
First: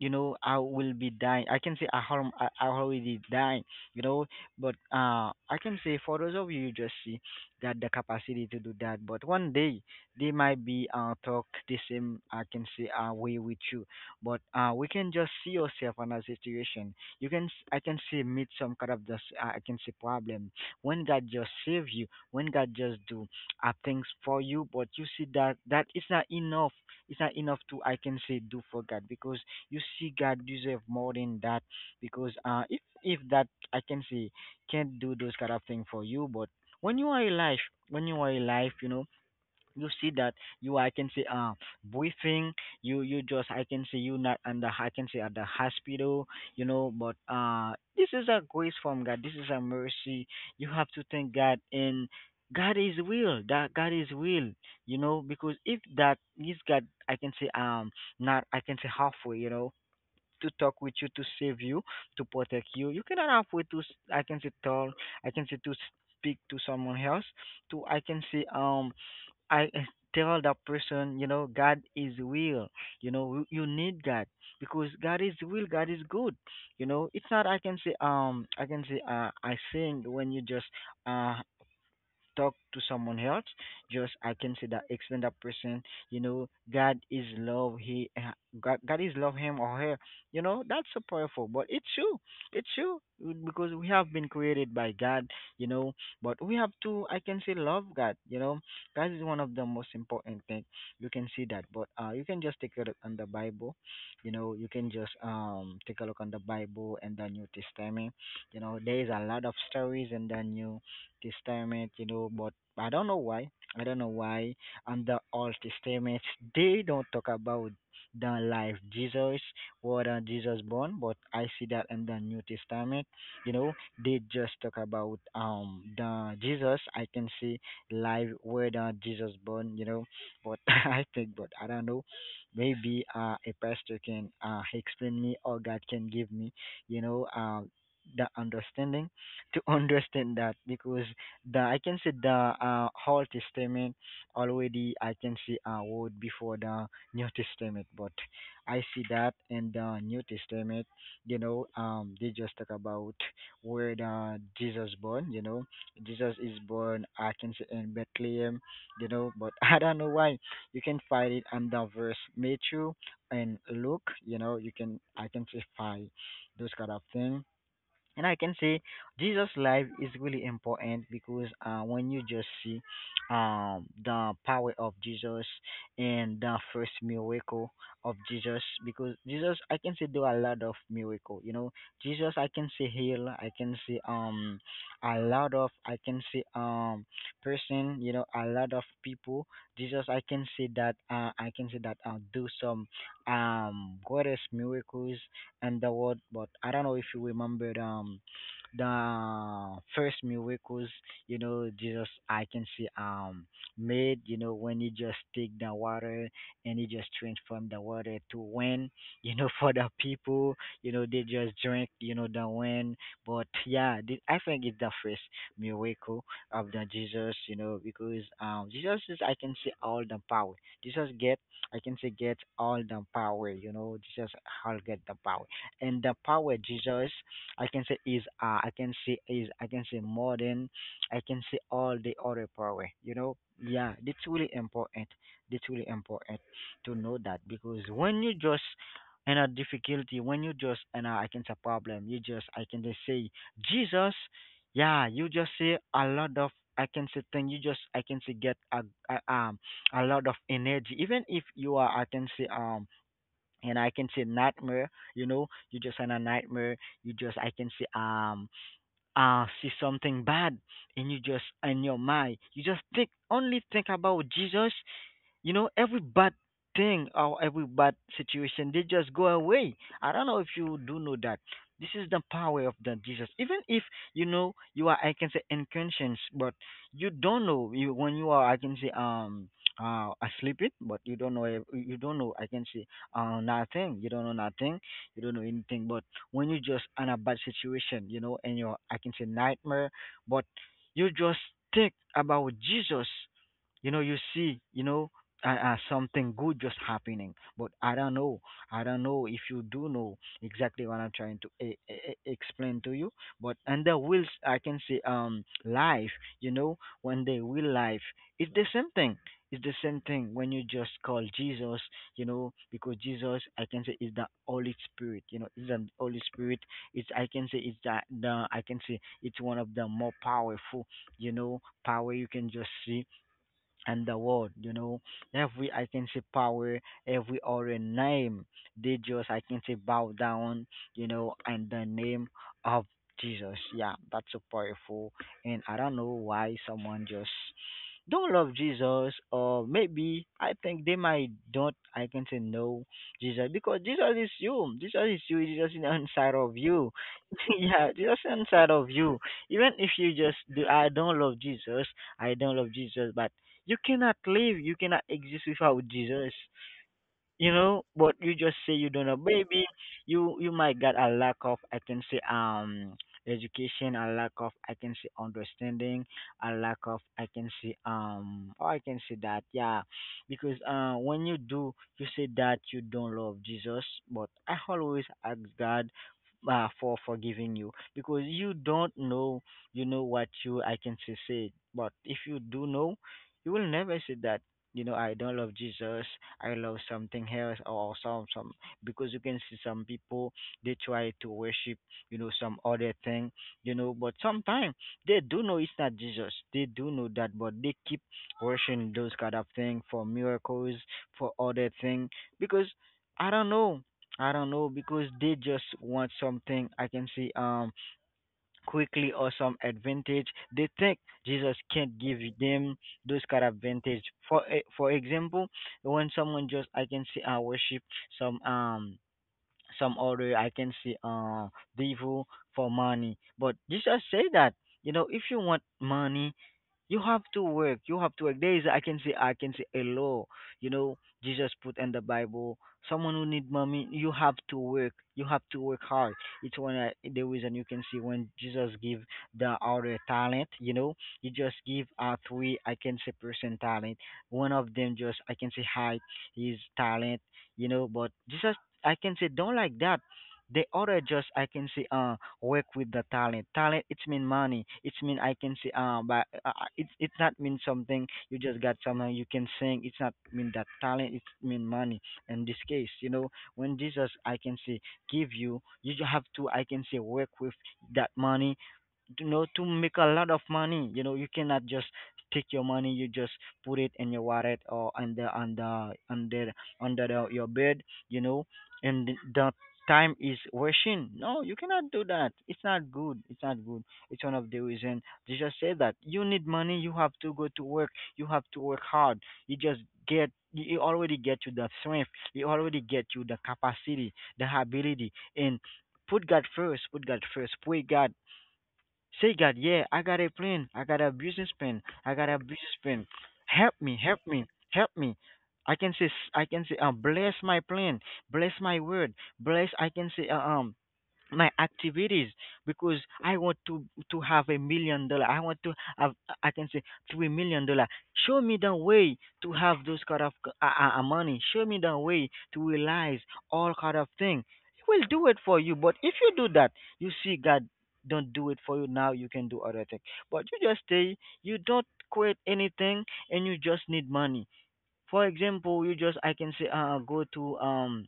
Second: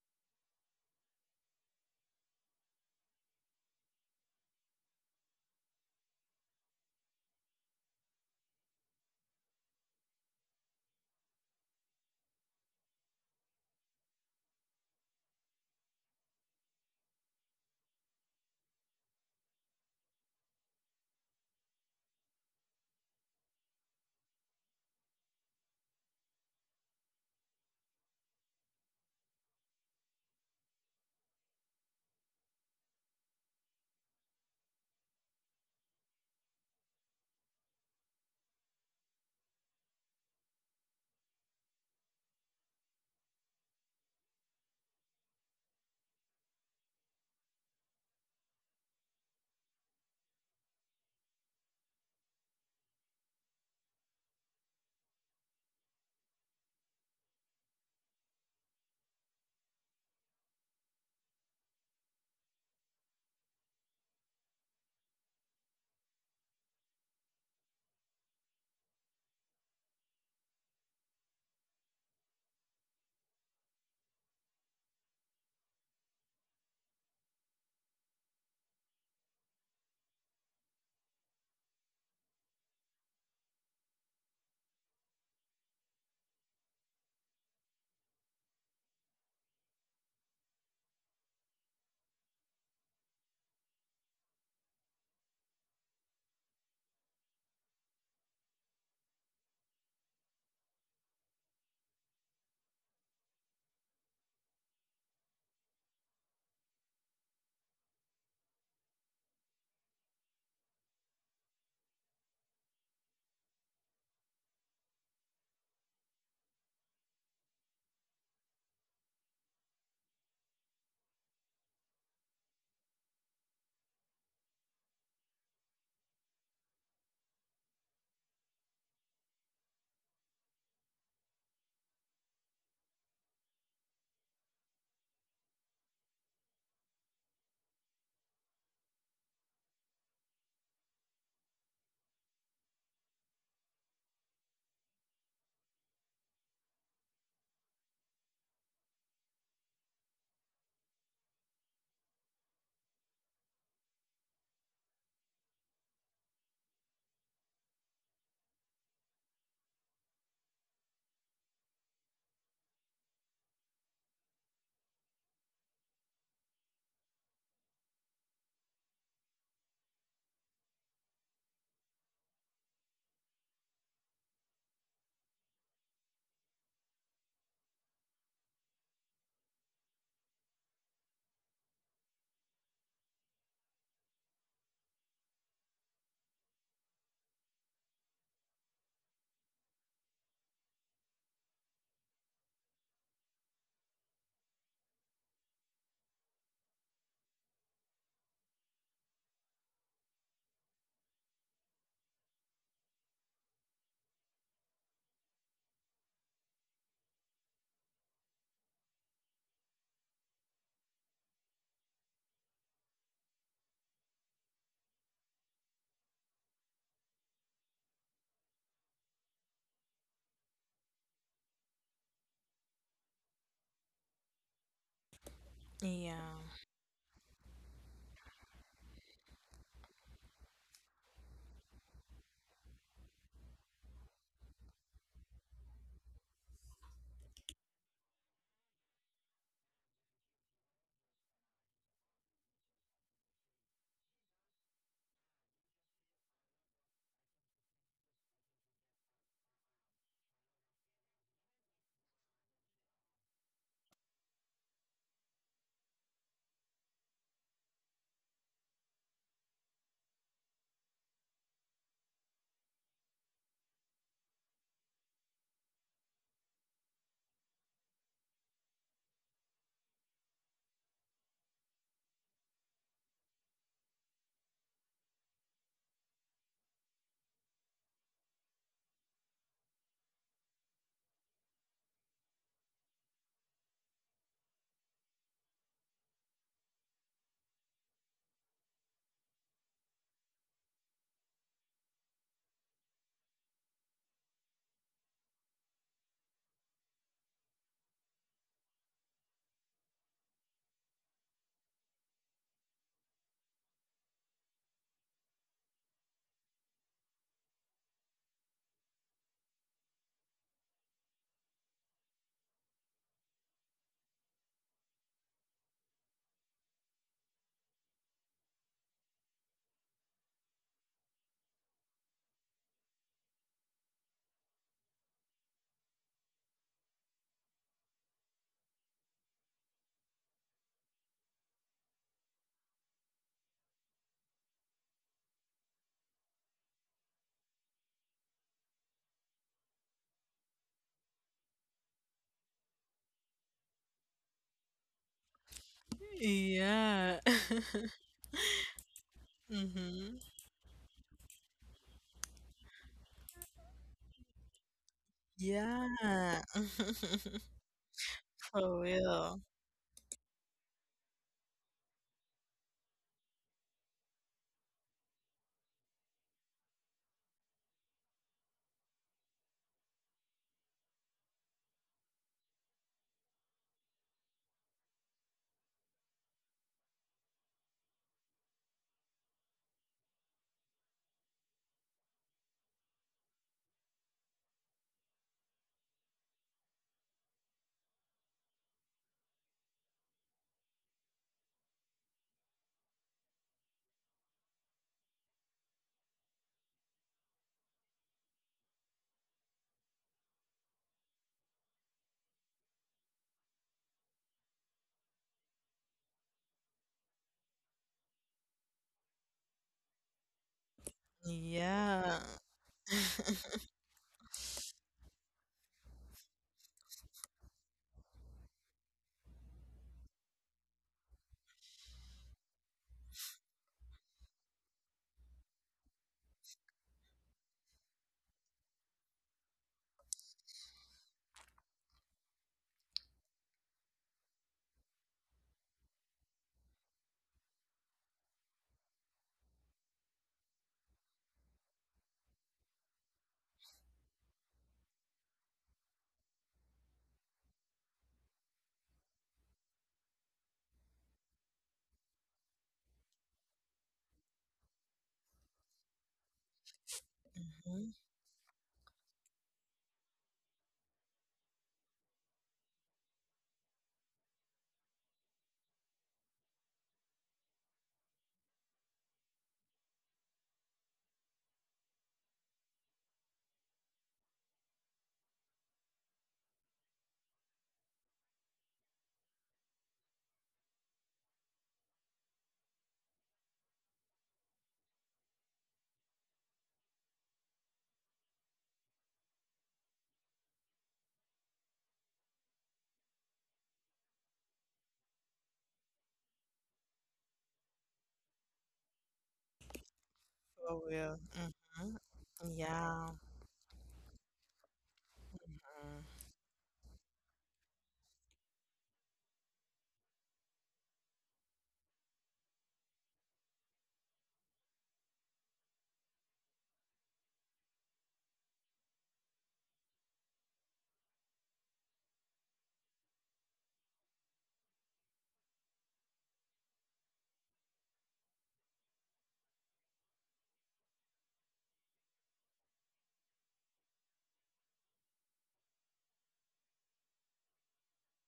Speaker 1: I will be dying. I can say I harm. I already dying. You know, but I can say for those of you just see that the capacity to do that. But one day they might be talk the same I can say way with you. But we can just see yourself in a situation. I can see meet some kind of just I can see problem. When God just save you, when God just do things for you, but you see that it's not enough. It's not enough to I can say do for God, because you see God deserve more than that, because if that I can say can't do those kind of thing for you. But when you are alive, you know, you see that you I can see briefing, you just I can see you not under I can see at the hospital, you know, but this is a grace from God. This is a mercy. You have to thank God. And God is real, that God is real, you know, because if that is God, I can say, not, I can say, halfway, you know, to talk with you, to save you, to protect you. You cannot halfway I can say tell, I can say, to speak to someone else, to I can say, I tell that person, you know, God is will. You need God, because God is will. God is good. It's not, I can say, I can say, I sing when you just, uh, talk to someone else, just I can say that explain that person, you know, God is love. He, God, God is love him or her. You know, that's so powerful. But it's true. It's true, because we have been created by God. You know, but we have to I can say love God. You know, God is one of the most important thing. You can see that. But you can just take a look on the Bible. You know, you can just take a look on the Bible and the New Testament. You know, there is a lot of stories in the new this time, you know, but I don't know why, i don't know why on the Old Testament they don't talk about the life Jesus, what Jesus born, but I see that in the New Testament. You know, they just talk about the Jesus I can see life where the Jesus born, you know, but I think, but I don't know. Maybe a pastor can explain me, or God can give me, you know, the understanding to understand that. Because the I can see the, Old Testament already I can see a word before the New Testament, but I see that in the New Testament, you know, they just talk about where the Jesus born, you know, Jesus is born I can see in Bethlehem, you know, but I don't know why. You can find it under verse Matthew and Luke, you know, you can I can see find those kind of thing. And I can say Jesus' life is really important, because when you just see the power of Jesus and the first miracle of Jesus, because Jesus, I can say, do a lot of miracle. You know, Jesus, I can say, heal, I can see, a lot of, I can see, person. You know, a lot of people. Jesus, I can say that, I can say that, do some greatest miracles. And the what, but I don't know if you remembered the first miracles, you know, Jesus, I can see, made, you know, when he just take the water and he just transformed the water to wine, you know, for the people, you know, they just drink, you know, the wine. But yeah, I think it's the first miracle of the Jesus, you know, because Jesus is, I can see, all the power. Jesus get, I can say, get all the power, you know, Jesus all get the power. And
Speaker 2: Yeah.
Speaker 1: the power Jesus, I can say, is, I can say is, I can say, more than, I can say, all the other power. You know, yeah, that's really important. That's really important to know that, because when you just in a difficulty, when you just in a, I can say, problem, you just, I can just say, Jesus. Yeah, you just say a lot of, I can say, thing. You just, I can say, get a, a um a lot of energy. Even if you are, I can say, and, I can say, nightmare. You know, you just had a nightmare. You just, I can say, see something bad, and you just in your mind you just think, only think about Jesus. You know, every bad thing or every bad situation, they just go away. I don't know if you do know that. This is the power of the Jesus, even if, you know, you are, I can say, unconscious, but you don't know you when you are, I can say, asleep, it, but you don't know, you don't know, I can say, nothing. You don't know nothing. You don't know anything. But when you just in a bad situation, you know, and you're, I can say, nightmare, but you just think about Jesus, you know, you see, you know, something good just happening. But I don't know, if you do know exactly what I'm trying to explain to you. But under wills, I can say, life, you know, when they will life, it's the same thing. It's the same thing when you just call Jesus, you know, because Jesus, I can say, is the Holy Spirit. You know, is the Holy Spirit. It's, I can say, it's the, I can say, it's one of the more powerful, you know, power you can just see. And the world, you know, every, I can say, power, every other name, they just, I can say, bow down, you know, in the name of Jesus. Yeah, that's so powerful. And I don't know why someone just don't love Jesus, or maybe I think they might don't, I can say, no, Jesus, because Jesus is you. Jesus is you. Jesus is inside of you.
Speaker 2: Yeah.
Speaker 1: Yeah, Jesus is inside of you. Even if
Speaker 2: hmm.
Speaker 1: you just do, I don't love Jesus. I don't love Jesus, but you cannot live. You cannot exist without Jesus.
Speaker 2: Yeah.
Speaker 1: But you just say
Speaker 2: for
Speaker 1: you don't know,
Speaker 2: real.
Speaker 1: baby. You might got a lack of, I can say, education, a lack of, I can say, understanding, a lack of, I can say, or, I can say that, yeah. Because when you do you say that you don't love Jesus, but I always ask God, for forgiving you, because you don't know, you know, what you, I can say, said. But if you do know, you will never say that, you know, I don't love Jesus, I love something else or some. Because you can see some people, they try to worship, you know, some other thing, you know, but sometimes they do know it's not Jesus. They do know that, but they keep worshiping those kind of thing for miracles, for other thing. Because I don't know, because they just want something, I can say, quickly, or some advantage. They think Jesus can't
Speaker 2: Yeah.
Speaker 1: give them those kind of advantage. For example, when someone just, I can say, I worship some um some other, I can say, devil for money. But Jesus say that, you know, if you want money, you have to work. There is, I can see, a law, you know, Jesus put in the Bible. Someone who need money, you have to work. You have to work hard. It's one, the reason you can see, when Jesus give the other talent, you know, he just give three I can say person talent. One of them just, I can say, hide his talent, you know, but Jesus, I can say, don't like that. The other just, I can say, work with the talent. Talent it's mean money. It's mean, I can say. But it's not
Speaker 2: Hmm.
Speaker 1: mean something. You just got something you can sing. It's not mean that talent. It's mean money. In this case, you know, when Jesus I can say give you, have to I can say work with that money to know to make a lot of money, you know, you cannot just take your money, you just put it in your wallet or under your bed, you know, and the time is rushing. No, you cannot do that, it's not good, it's not good. It's one of the reason Jesus said that you need money, you have to go to work, you have to work hard. You just get you already get you the strength, you already get you the capacity, the ability, and put God first, pray God, say God, yeah, I got a
Speaker 2: For
Speaker 1: plan.
Speaker 2: real.
Speaker 1: I got a business
Speaker 2: Hmm.
Speaker 1: plan. I got a
Speaker 2: Yeah.
Speaker 1: business plan. Help me, help me, help me. I can say I can say bless my plan, bless my word, bless I can say my activities, because I want to have $1 million. I want to have I can say $3 million. Show me the way to have those kind of money. Show me the way to realize all kind of thing. He will do it for you. But if you do that, you see God don't do it for you now. You can do other things. But you just stay. You don't create anything, and you just need money. For example, you just I can say go to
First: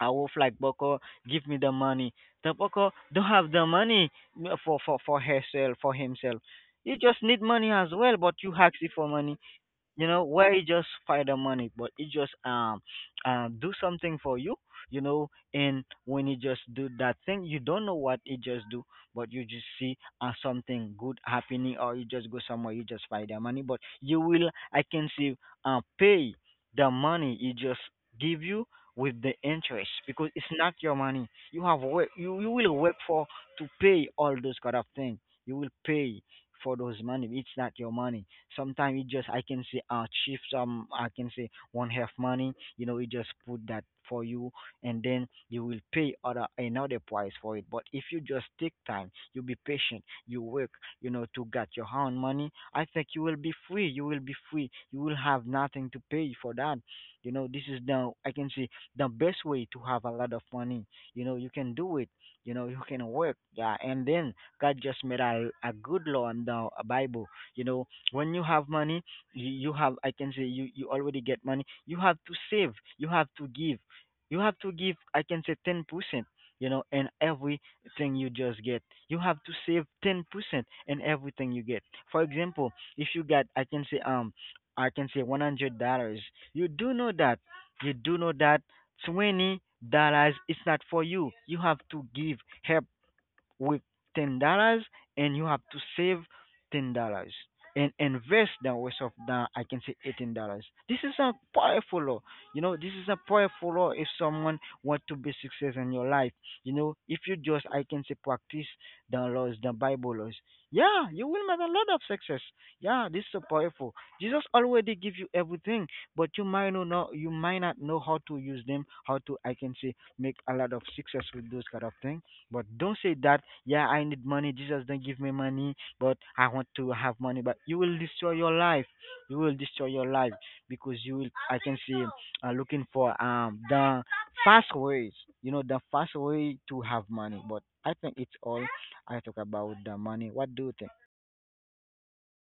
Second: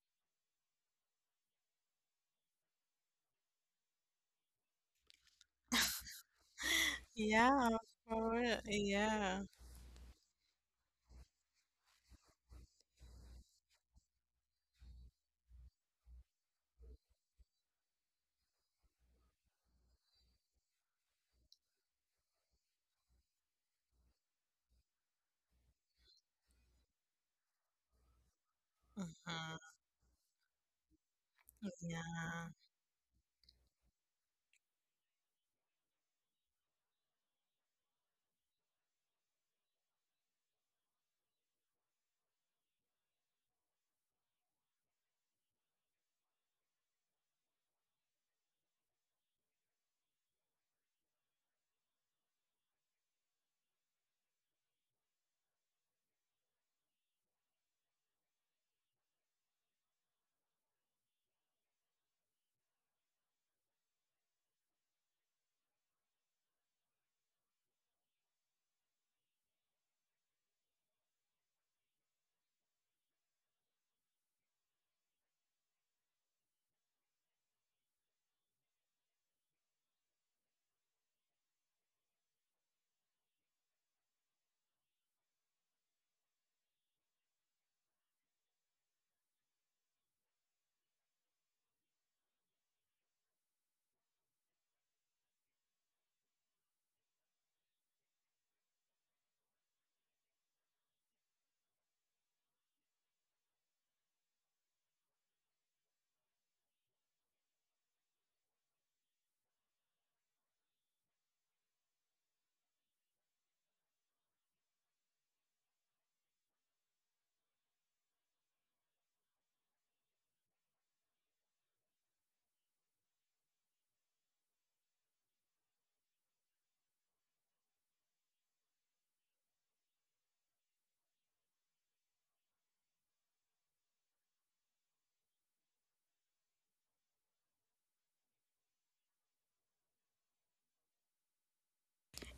Speaker 1: I was like, Boko, give me the money. The Boko don't have the money for herself, for himself. You just need money
Speaker 2: Yeah,
Speaker 1: as well, but
Speaker 2: for
Speaker 1: you
Speaker 2: real.
Speaker 1: ask it for money.
Speaker 2: Yeah.
Speaker 1: You know where you just find the money, but it just do something for you. You know, and when you just do that thing, you don't know what it just do, but you just see something good happening, or you just go somewhere, you just find the money, but you will I can see pay the money. It just give you with the
Speaker 2: Mhm.
Speaker 1: interest, because it's not your money, you have work, you
Speaker 2: Yeah.
Speaker 1: will work for to pay all those kind of thing. You will pay for those money, it's not your money. Sometimes it just I can say chief some I can say one half money, you know, it just put that for you, and then you will pay other another price for it. But if you just take time, you be patient, you work, you know, to get your own money, I think you will be free. You will be free. You will have nothing to pay for that. You know, this is the I can say the best way to have a lot of money. You know, you can do it. You know, you can work. Yeah, and then God just made a good law in the Bible. You know, when you have money, you have I can say you already get money, you have to save, you have to give, you have to give I can say 10%, you know, and everything you just get, you have to save 10% in everything you get. For example, if you got I can say I can say $100, you do know that, you do know that $20 is not for you, you have to give, help with $10, and you have to save $10, and invest the rest of the I can say $18. This is a powerful law. You know, this is a powerful law if someone want to be successful in your life. You know, if you just I can say practice the laws, the Bible laws. Yeah, you will make a lot of success. Yeah, this is so powerful. Jesus already give you everything, but you might not know, you might not know how to use them, how to I can say make a lot of success with those kind of things. But don't say that, yeah, I need money, Jesus don't give me money, but I want to have money. But you will destroy your life. You will destroy your life because you will. I can see looking for the fast ways. You know the fast way to have money. But I think it's all I talk about the money. What do you think?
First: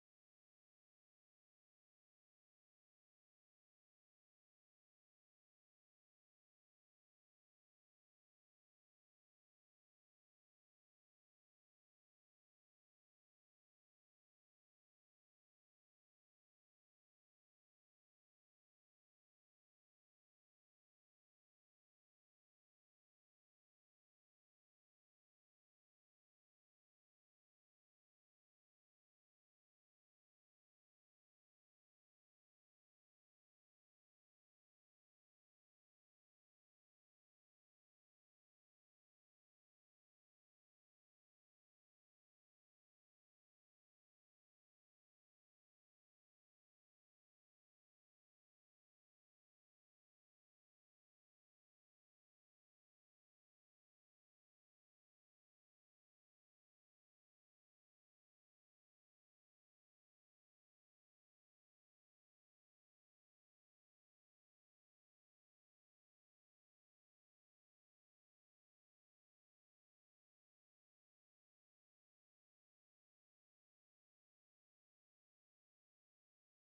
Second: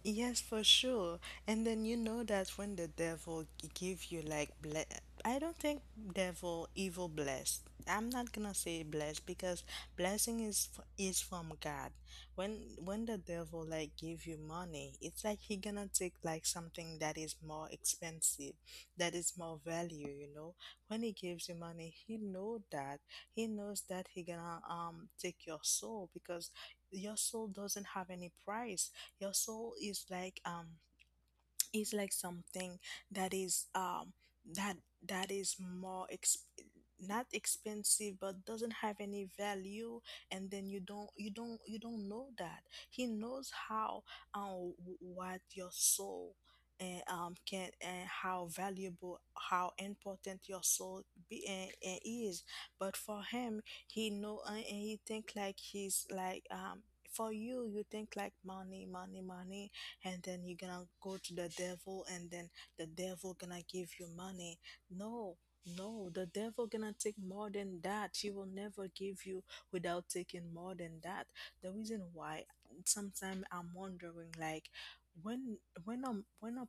Speaker 2: Yes, for sure. And then you know that when the devil give you like I don't think devil evil blessed. I'm not gonna say blessed because blessing is is from God. When the devil like give you money, it's like he gonna take like something that is more expensive, that is more value. You know, when he gives you money, he know that, he knows that he gonna take your soul, because your soul doesn't have any price. Your soul is like something that is that that is not expensive, but doesn't have any value. And then you don't, you don't know that. He knows how um what your soul and can, and how valuable, how important your soul be and is. But for him, he know, and he think like he's like, for you, you think like money, money, money, and then you're gonna go to the devil, and then the devil gonna give you money. No, no, the devil gonna take more than that. He will never give you without taking more than that. The reason why sometimes I'm wondering like, when I,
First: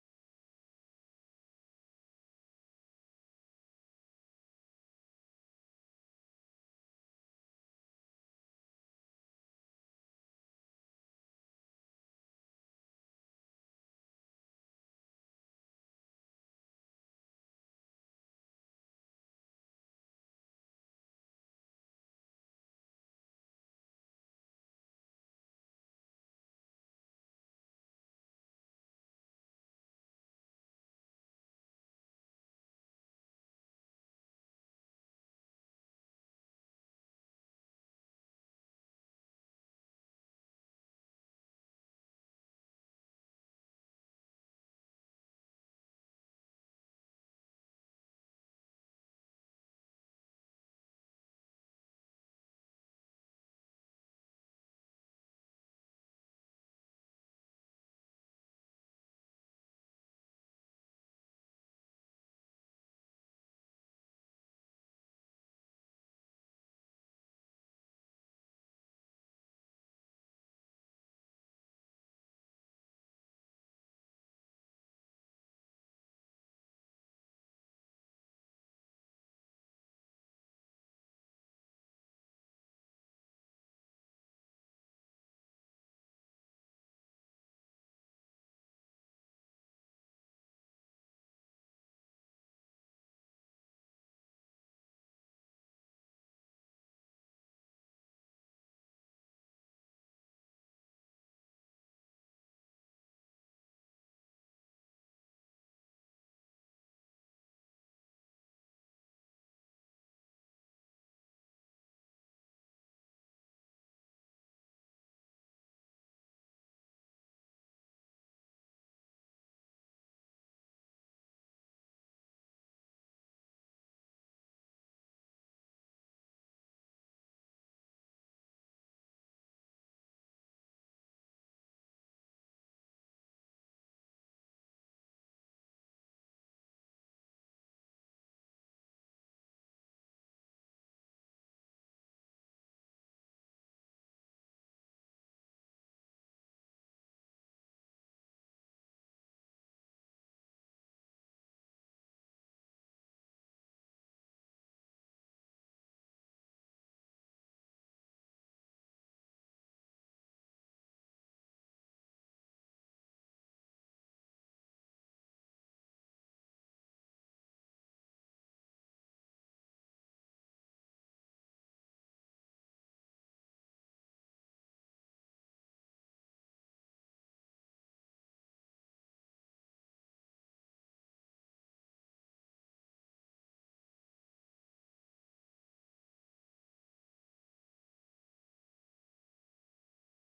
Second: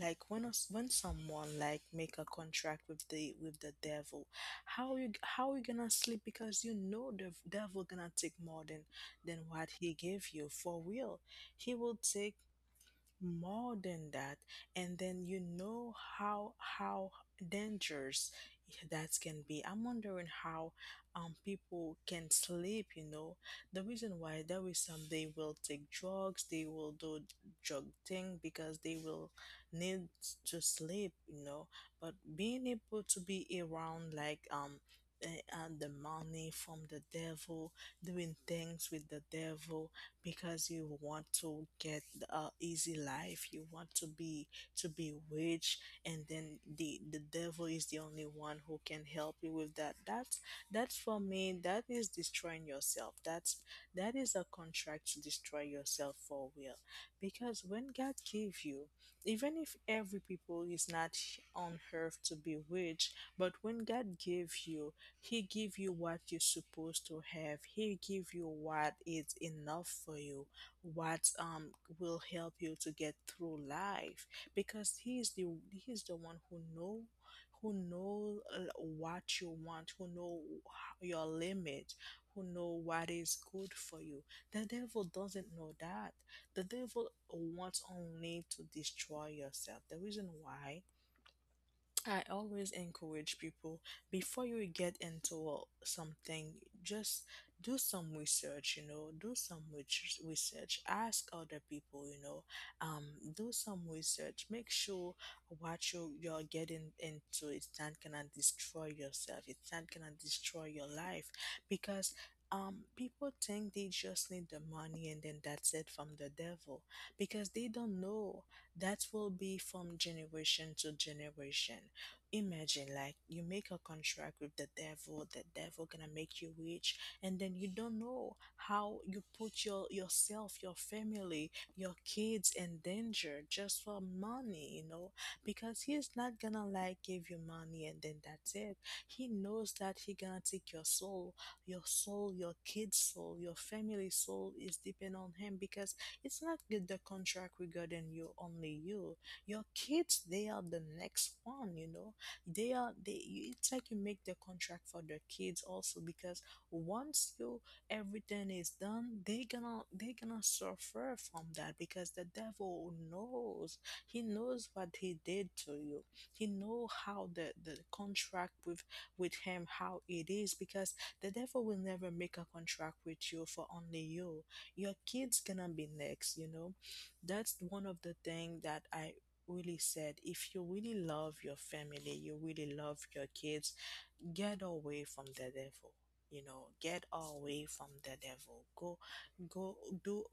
Speaker 2: like when us, when someone like make a contract with the devil, how, you how you gonna sleep? Because you know the devil gonna take more than what he gave you. For real, he will take more than that. And then you know how dangerous that can be. I'm wondering how people can sleep, you know. The reason why there is some, they will take drugs, they will do drug thing, because they will need to sleep, you know. But being able to be around like and the money from the devil, doing things with the devil, because you want to get a easy life, you want to be, to be rich, and then the devil is the only one who can help you with that. That's for me, that is destroying yourself. That's, that is a contract to destroy yourself, for real. Because when God gave you, even if every people is not on earth to be rich, but when God gave you, he give you what you're supposed to have. He give you what is enough for you, what will help you to get through life. Because he is the one who know what you want, who know your limit, who know what is good for you. The devil doesn't know that. The devil wants only to destroy yourself. The reason why I always encourage people before you get into something, just do some research, you know, do some research, ask other people, um, do some research, make sure you're getting into it's not gonna destroy yourself, it's not gonna destroy your life because. People think they just need the money and then that's it from the devil because they don't know that will be from generation to generation. Imagine like you make a contract with the devil gonna make you rich, and then you don't know how you put yourself, your family, your kids in danger just for money, you know? Because he's not gonna like give you money and then that's it. He knows that he gonna take your soul, your soul, your kid's soul, your family's soul is depend on him because it's not good the contract regarding you only you. Your kids they are the next one, you know they are they you- it's like you make the contract for the kids also because once you everything is done they gonna suffer from that because the devil knows he knows what he did to you he know how the contract with him how it is because the devil will never make a contract with you for only you, your kids gonna be next, you know. That's one of the thing that I really said. If you really love your family, you really love your kids, get away from the devil, you know, get away from the devil. Go go do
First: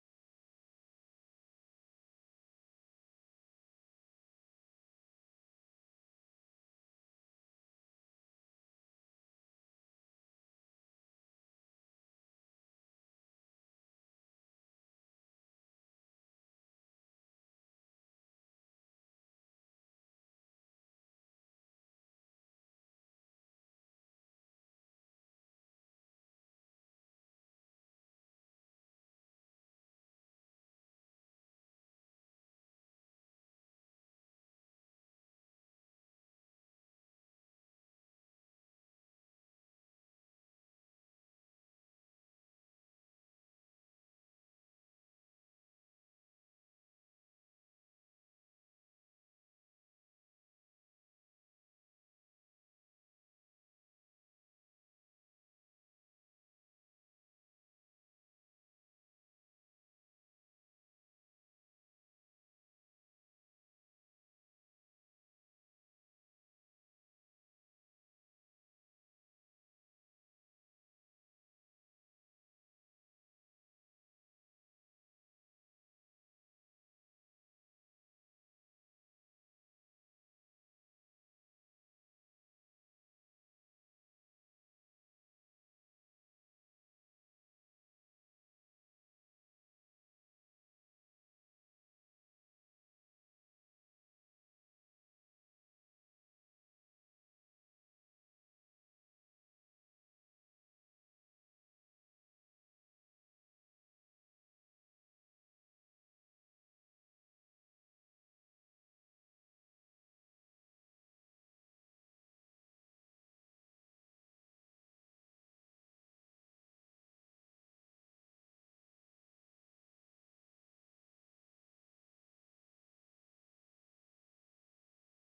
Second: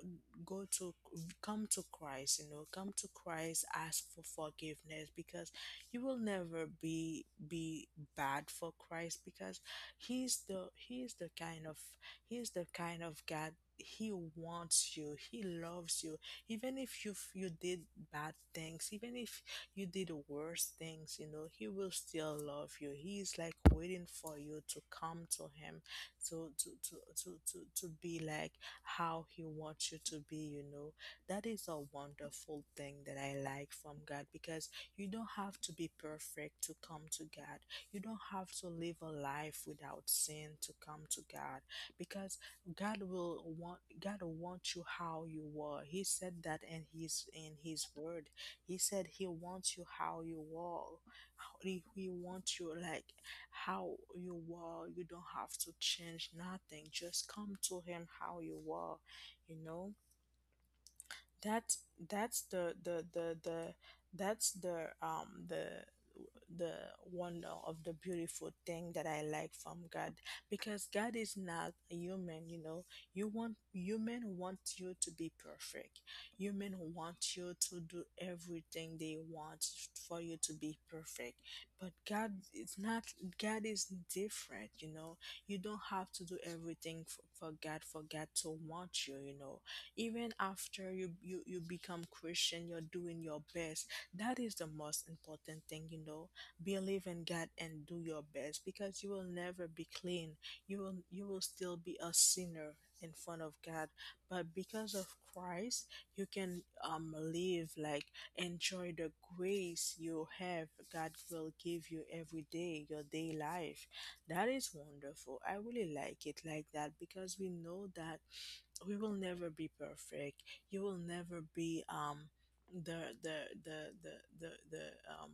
Speaker 2: go to Come to Christ, you know, come to Christ, ask for forgiveness because you will never be bad for Christ because he's the kind of God. He wants you, he loves you, even if you did bad things, even if you did the worst things, you know, he will still love you. He's like waiting for you to come to him, to to to to be like how he wants you to be, you know. That is a wonderful thing that I like from God because you don't have to be perfect to come to God. You don't have to live a life without sin to come to God because God will want you how you were. He said that in his word. He said he wants you how you are. He wants you like how you are. You don't have to change nothing. Just come to him how you are, you know? That's that's the that's the wonder of the beautiful thing that I like from God because God is not a human, you know. You want human want you to be perfect. Human want you to do everything they want for you to be perfect. But God is not God is different, you know. You don't have to do everything for God, to want you, you know. Even after you become Christian, you're doing your best. That is the most important thing, you know. Believe in God and do your best because you will never be clean. You will still be a sinner in front of God, but because of Christ you can live like, enjoy the grace you have. God will give you every day your day life. That is wonderful. I really like it like that because we know that we will never be perfect. You will never be the the the the the the um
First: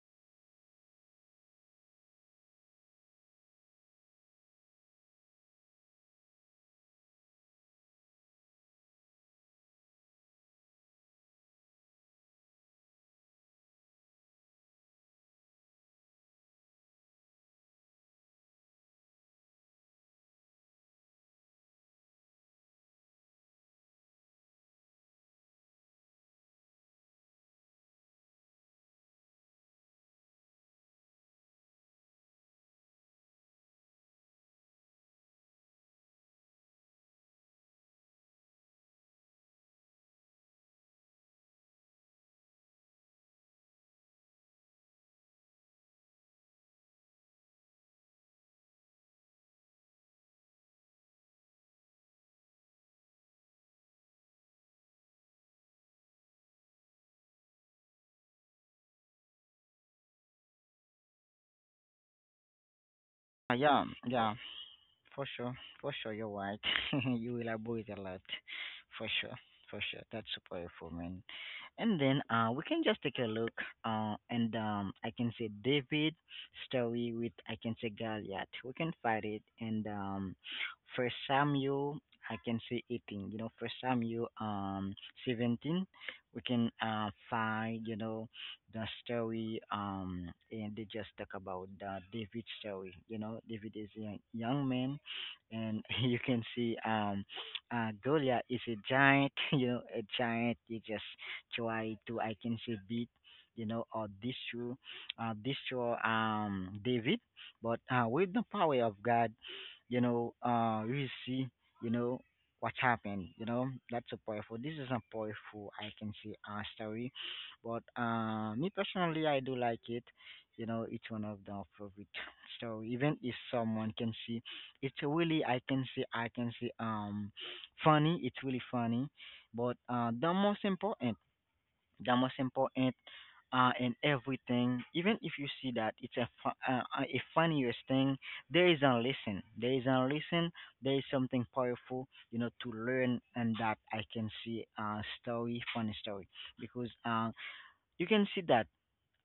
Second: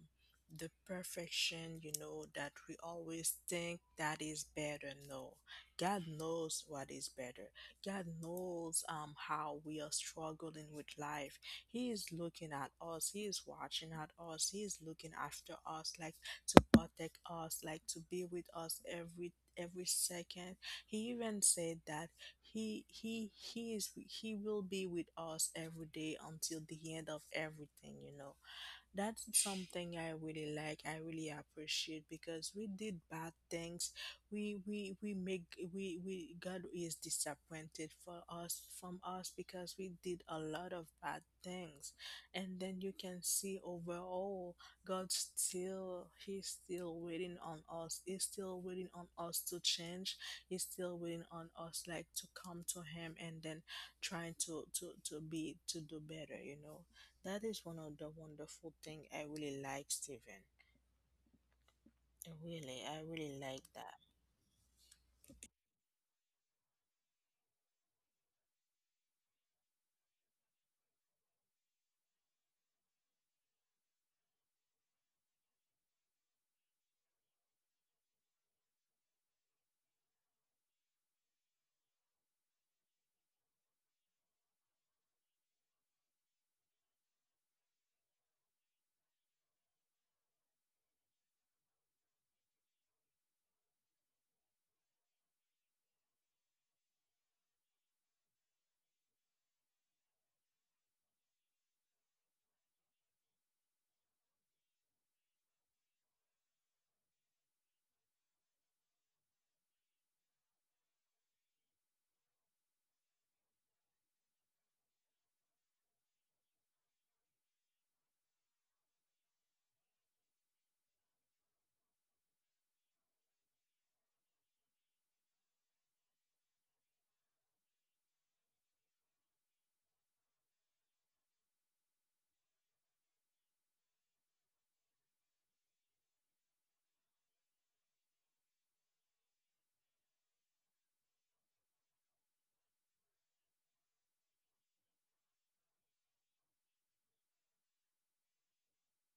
Speaker 2: the perfection, you know, that we always think that is better. No, God knows what is better. God knows how we are struggling with life. He is looking at us, he is watching at us, he is looking after us like to protect us, like to be with us every second. He even said that he will be with us every day until the end of everything, you know. That's something I really like. I really appreciate because we did bad things. We make we God is disappointed for us from us because we did a lot of bad things. And then you can see overall God still he's still waiting on us. He's still waiting on us to change. He's still waiting on us like to come to him and then trying to do better, you know. That is one of the wonderful thing I really like, Steven. Really, I really like
Speaker 1: Yeah,
Speaker 2: that.
Speaker 1: yeah. For sure, for sure, you're right. You will avoid a lot, for sure, for sure. That's super helpful, man. And then we can just take a look, and I can say David story with I can say Goliath. We can find it, and for Samuel, I can say 18. You know, for Samuel, 17, we can find, you know, the story and they just talk about the David story. You know, David is a young man, and you can see Goliath is a giant, you know, a giant, he just try to I can say beat, you know, or destroy David, but with the power of God, you know, we see, you know, what happened. You know, that's a powerful. This is a powerful, I can say, story. But me personally, I do like it. You know, it's one of the favorite. So even if someone can see, it's really I can see funny. It's really funny. But the most important in everything, even if you see that it's a funniest thing, there is a lesson. There is a lesson. There is something powerful. You know, to learn and that I can see story, funny story because. You can see that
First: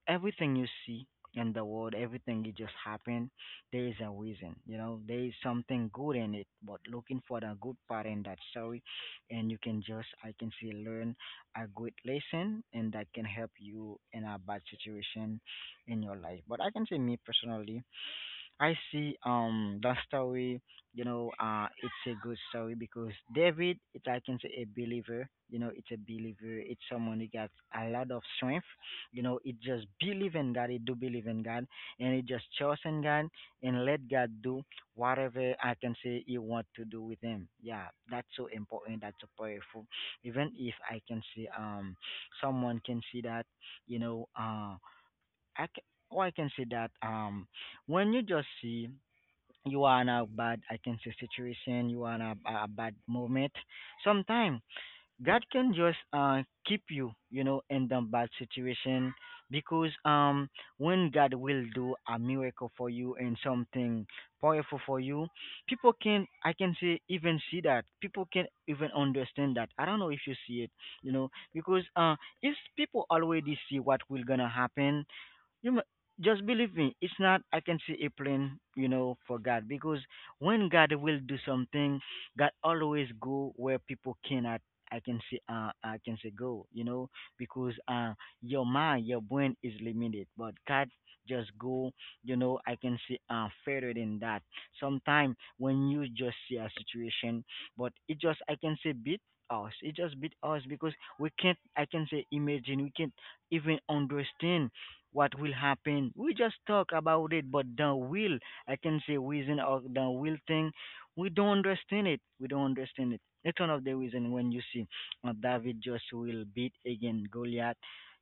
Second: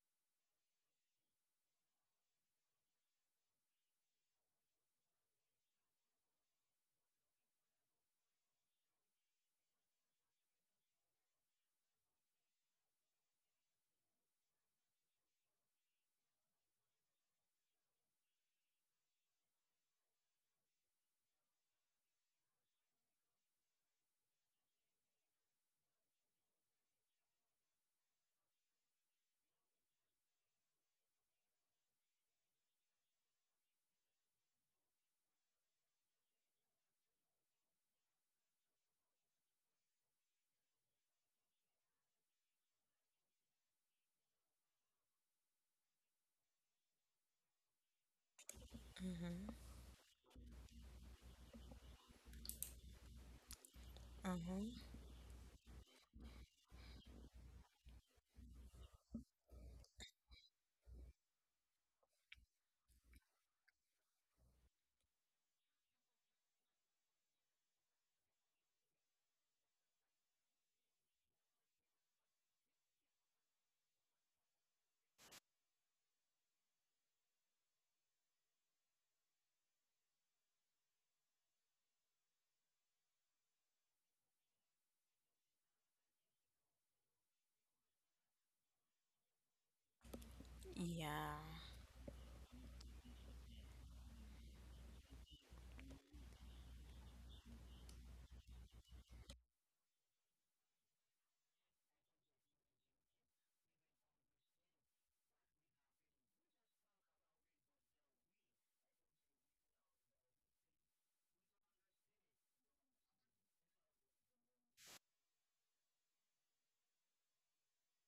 Speaker 1: everything you see in the world, everything that just happened, there is a reason. You know, there is something good in it. But looking for the good part in that story, and you can just, I can see, learn a good lesson, and that can help you in a bad situation in your life. But I can say, me personally, I see that story, you know, it's a good story, because David it's I can say a believer, you know, it's a believer, it's someone who got a lot of strength, you know, it just believe in God, it do believe in God and it just trust in God and let God do whatever I can say he want to do with him. Yeah, that's so important, that's so powerful. Even if I can see someone can see that, you know, I can, or I can say that when you just see
Speaker 2: Mm-hmm.
Speaker 1: you are in a bad I can say situation, you are in a bad moment. Sometimes
Speaker 2: Mm-hmm.
Speaker 1: God can just keep you, you know, in the bad situation, because when God will do a miracle for you and something powerful for you, people can I can say even see that. People can even understand that. I don't know if you see it, you know, because if people already see what will gonna happen, you m- just believe me. It's not I can see a plan, you know, for God because when God will do something, God always go where people cannot. I can see, I can say go, you know, because your mind, your brain is limited, but God
Speaker 2: Yeah.
Speaker 1: just go, you know. I can see further than that. Sometimes when you just see a situation, but it just I can say beat us. It just beat us because we can't. I can say imagine. We can't even understand what will happen. We just talk about it, but the will, I can say reason or the will thing, we don't understand it. We don't understand it. It's one of the reason when you see David just will beat again Goliath.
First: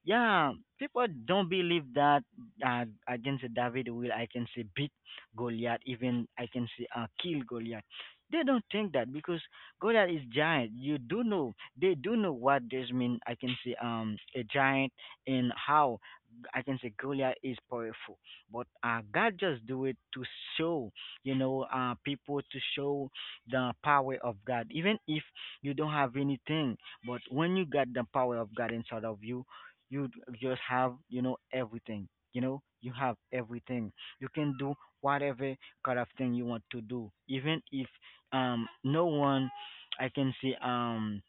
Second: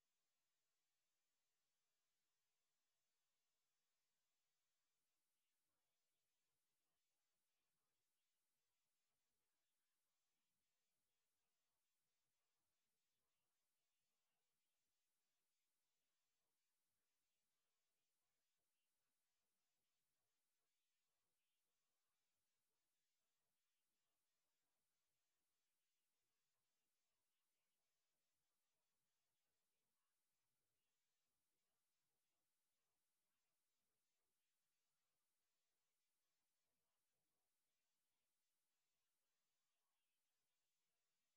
Speaker 1: Yeah, people don't believe that against David will I can say beat Goliath, even I can say kill Goliath. They don't think that because Goliath is giant. You do know, they do know what this mean. I can say a giant and how I can say Goliath is powerful, but God just do it to show, you know, people to show the power of God. Even if you don't have anything, but when you got the power of God inside of you, you just have, you know, everything. You know, you have everything. You can do whatever kind of thing you want to do, even if no one, I can say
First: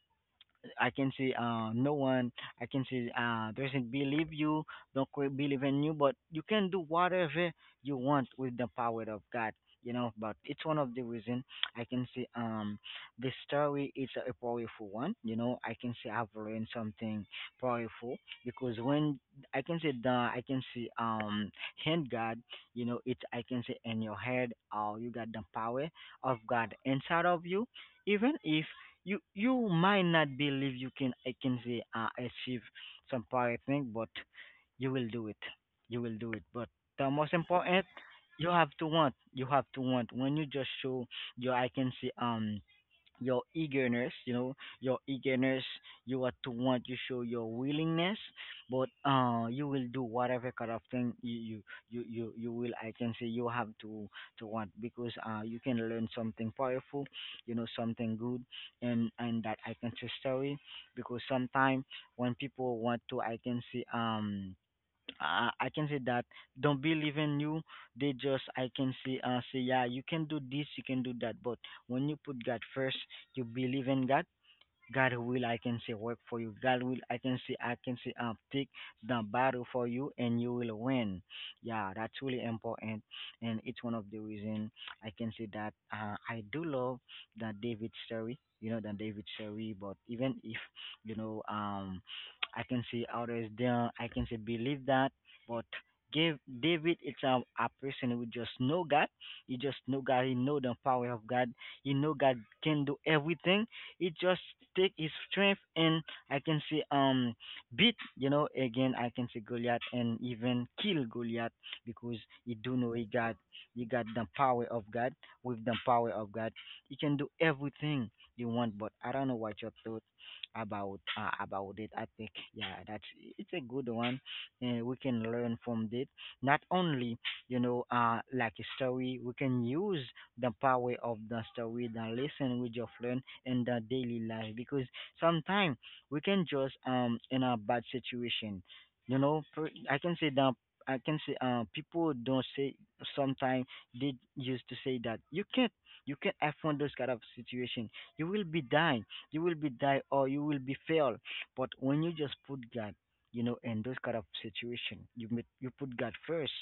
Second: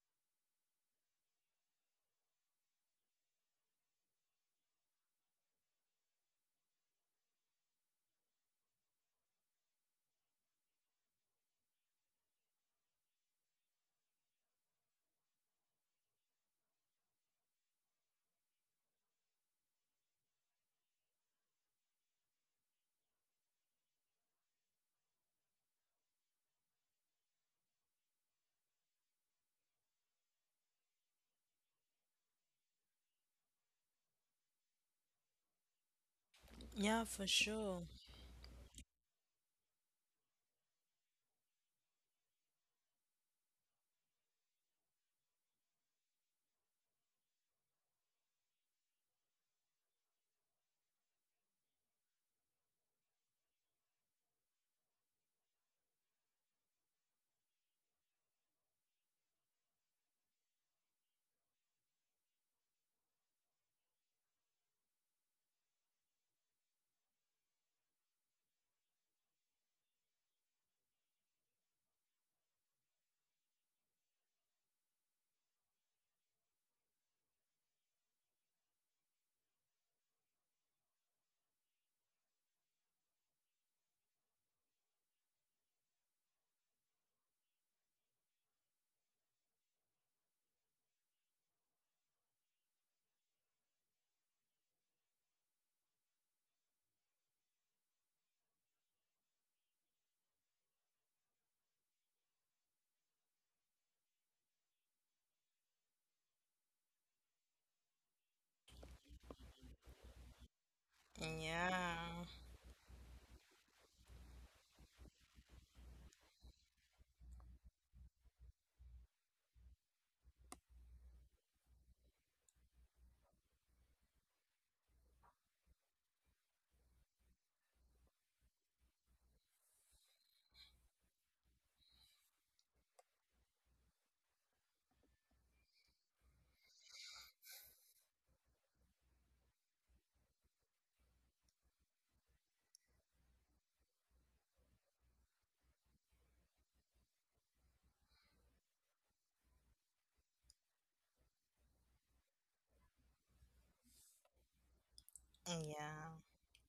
Speaker 1: I can see no one. I can see doesn't believe you, don't quite believe in you, but you can do whatever you want with the power of God. You know, but it's one of the reason I can see the story is a powerful one. You know, I can see I've learned something powerful because when I can see the I can see hand God, you know, it's I can see in your head, oh, you got the power of God inside of you, even if you might not believe you can I can say achieve some pirate thing, but you will do it. You will do it. But
Speaker 2: Yeah,
Speaker 1: the
Speaker 2: for
Speaker 1: most
Speaker 2: sure.
Speaker 1: important, you have to want. You have to want. When you just show your I can say your eagerness, you know, your eagerness you are to want, you show your willingness, but you will do whatever kind of thing you you will, I can say, you have to want because you can learn something powerful, you know, something good. And that I can say story, because sometimes when people want to I can say I can say that don't believe in you. They just I can say say, yeah, you can do this, you can do that. But when you put God first, you believe in God. God will, I can say, work for you. God will, I can say, take the battle for you and you will win. Yeah, that's really important. And it's one of the reason I can say that I do love the David story, you know, the David story. But even if, you know, I can see others there, I can say, believe that. But give David, it's a person who just know God. He just know God. He know the power of God. He know God can do everything. It just take his strength, and I can say beat, you know, again I can say Goliath and even kill
Speaker 2: Yeah.
Speaker 1: Goliath, because he do know he got the power of God. With the power of God, he can do everything you want. But I don't know what your thought about it. I think, yeah, that's it's a good one, and we can learn from it. Not only, you know, like a story, we can use the power of the story, the lesson we just learn in the daily life, because sometimes we can just in a bad situation, you know, I can say that, I can say people don't say, sometimes they used to say that you can't afford those kind of situation, you will be dying, you will be die or you will be fail. But when you just put God, you know, in those kind of situation, you put
Speaker 2: Yeah,
Speaker 1: God first,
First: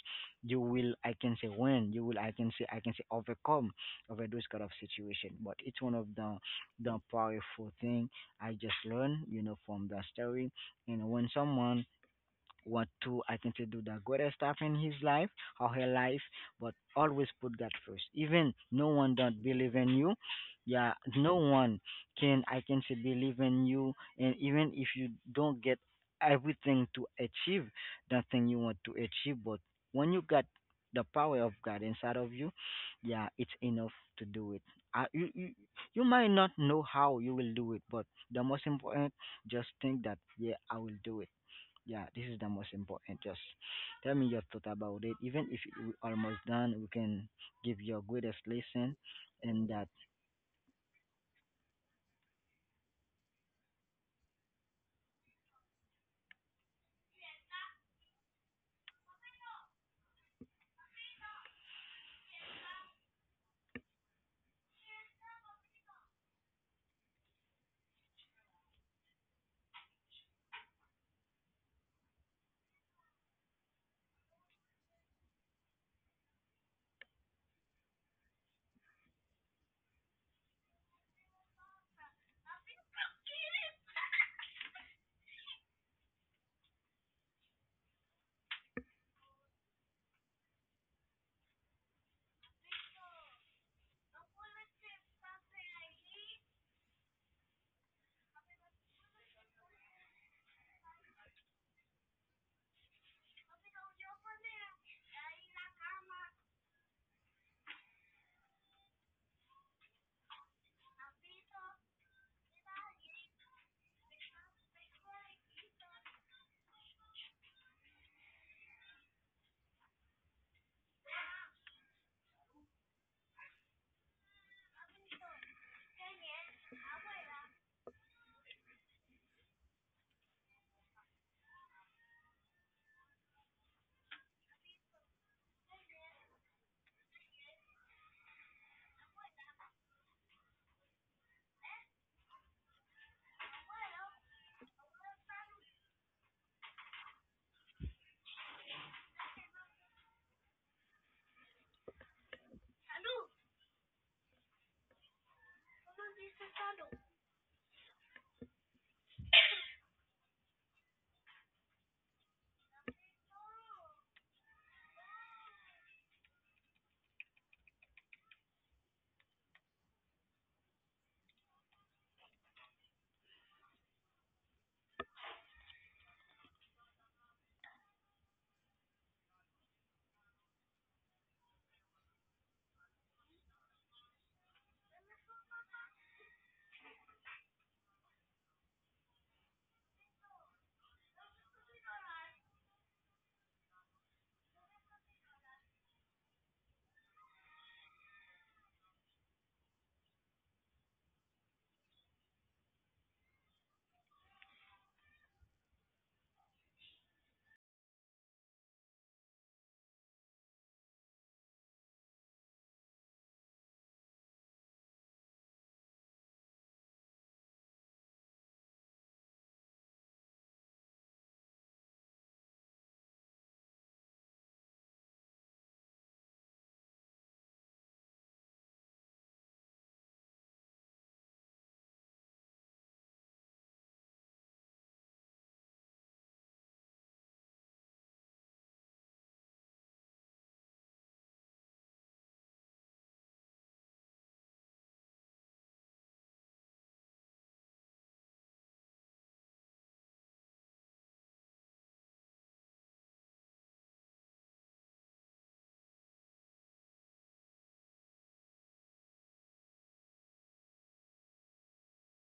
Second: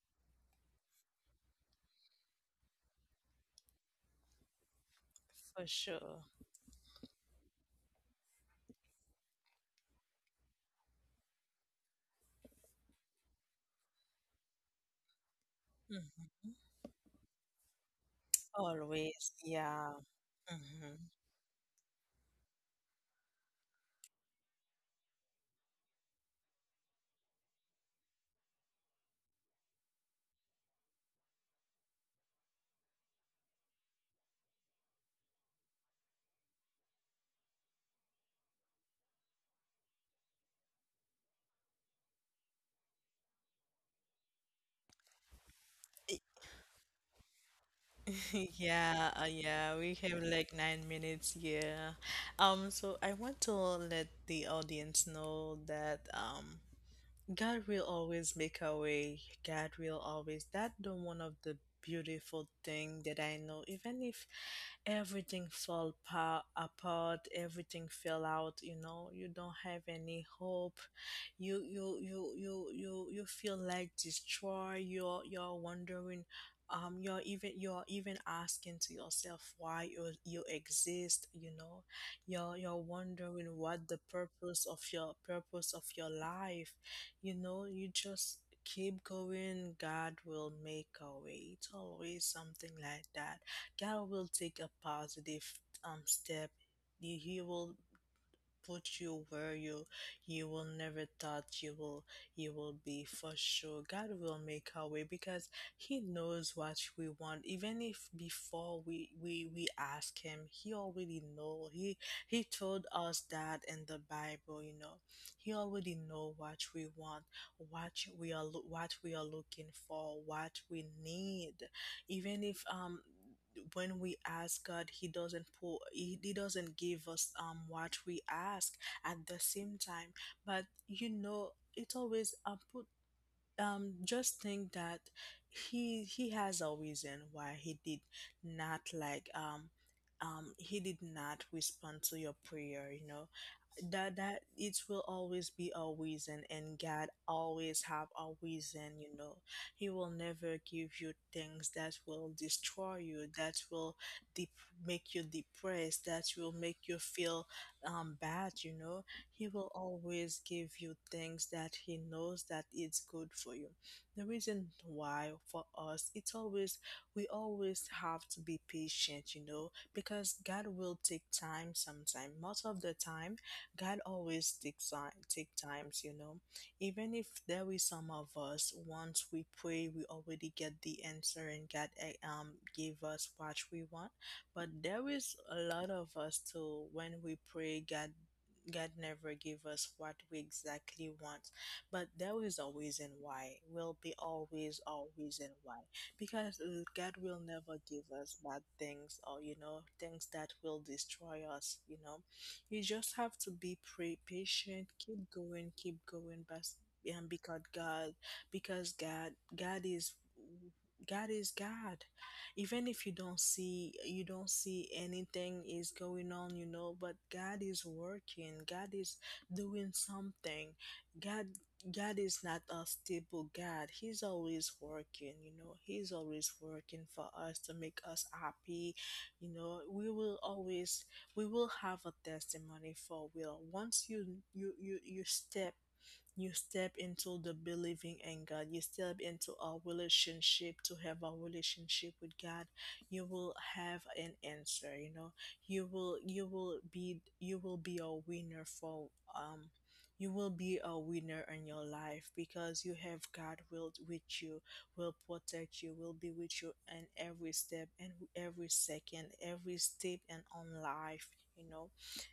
Speaker 1: you will, I can say, win, you will, I can say, overcome over those kind of situation. But
Speaker 2: for
Speaker 1: it's one of
Speaker 2: sure.
Speaker 1: the powerful thing I just learned, you know, from that story. And when someone want to, I can say, do the greatest stuff in his life or her life,
Speaker 2: Mm-hmm.
Speaker 1: but always put God first. Even no one
Speaker 2: Always.
Speaker 1: don't believe in
Speaker 2: Yeah.
Speaker 1: you. Yeah,
Speaker 2: Mm-hmm.
Speaker 1: no one can, I can say, believe in you, and even if you don't get everything to achieve that thing you want to achieve, but when you got the power of God inside of you, yeah, it's enough to do it. You you might not know how you will do it, but the most important, just think that, yeah, I will do it. Yeah, this is the most important. Just tell me your thought about it. Even if we're almost done, we can give your greatest lesson. And
Speaker 2: Yeah,
Speaker 1: that,
Speaker 2: we have like 9 minutes, yeah. So I want to let the audience know that God will always make a way. God will always. That the one of the beautiful thing that I know. Even if apart, everything fell out. You know, you don't have any hope. You feel like destroyed. You're wondering. You're even asking to yourself why you exist. You know, you're wondering what the purpose of your life, you know, you just keep going. God will make a way. It's always something like that. God will take a positive step. He will put you where you will never thought you will be, for sure God will make our way because he knows what we want. Even if before we ask him he already know. He told us that in the Bible, you know. He already know what we want, what what we are looking for, what we need. Even if when we ask God, he doesn't pour, he doesn't give us what we ask at the same time. But you know, it's always put just think that he has a reason why he did not like he did not respond to your prayer. You know, that it will always be a reason, and God always have a reason, you know. He will never give you things that will destroy you, that will dep make you depressed, that will make you feel bad, you know. He will always give you things that he knows that it's good for you. The reason why for us, it's always we always have to be patient, you know, because God will take time, sometime most of the time God always takes time, take times, you know. Even if there is some of us, once we pray, we already get the answer and God give us what we want. But there is a lot of us too. When we pray, God never give us what we exactly want. But there is a reason why. Will be always a reason why. Because God will never give us bad things, or you know, things that will destroy us. You know, you just have to be pray patient, keep going, but and because God, because God is God. Even if you don't see anything is going on, you know, but God is working. God is doing something. God God is not a stable God. He's always working, you know. He's always working for us to make us happy. You know, we will have a testimony for will once you you you step you step into the believing in God. You step into a relationship, to have a relationship with God. You will have an answer, you know. You will be a winner for um you will be a winner in your life because you have God will with you, will protect you, will be with you in every step and every second, every step and on life, you know.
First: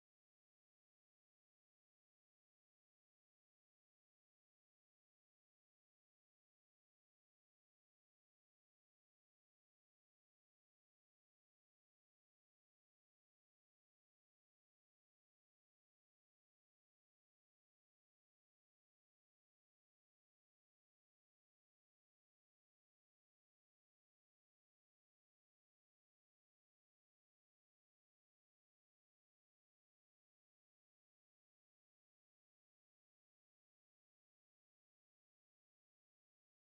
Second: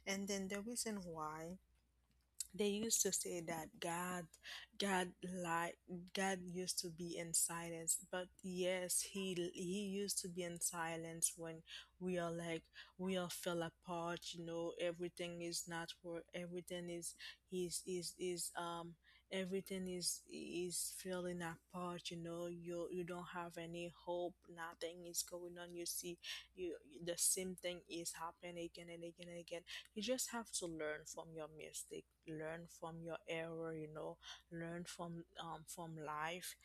Speaker 2: And then the reason why they used to say that God like God used to be in silence, but yes, he used to be in silence when we are like we all fell apart. You know, everything is not work. Is is is um everything is falling apart. You know, you don't have any hope. Nothing is going on. You see, you the same thing is happening again and again and again. You just have to learn from your mistake, learn from your error, learn from life,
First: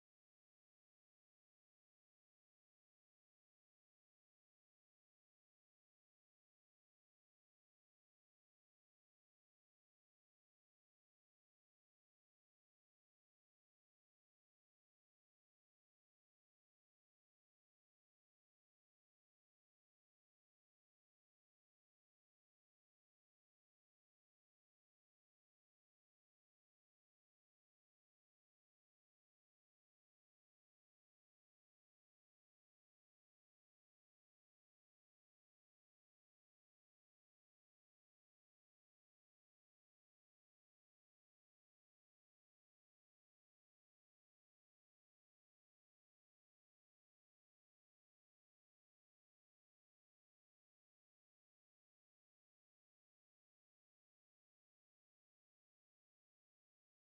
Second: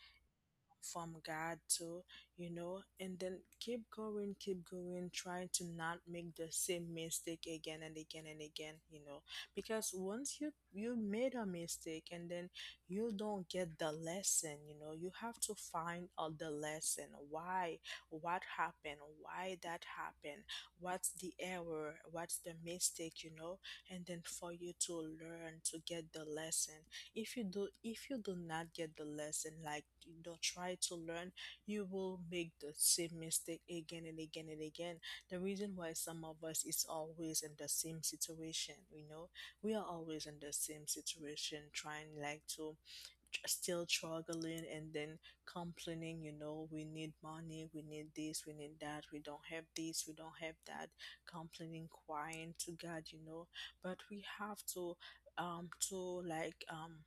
Speaker 2: from God too, you know, and then keep going, trying to not make the same mistake again and again and again. Because once you made a mistake and then you don't get the lesson, you have to find out the lesson. Why? What happened? Why that happened? What's the error? What's the mistake? And then for you to learn to get the lesson, if you do not get the lesson, like you not try to learn, you will make the same mistake again and again and again. The reason why some of us is always in the same situation, we are always in the same situation, trying like to still struggling and then complaining. We need money, we need this, we need that, we don't have this, we don't have that, complaining, crying to god, but we have to um to like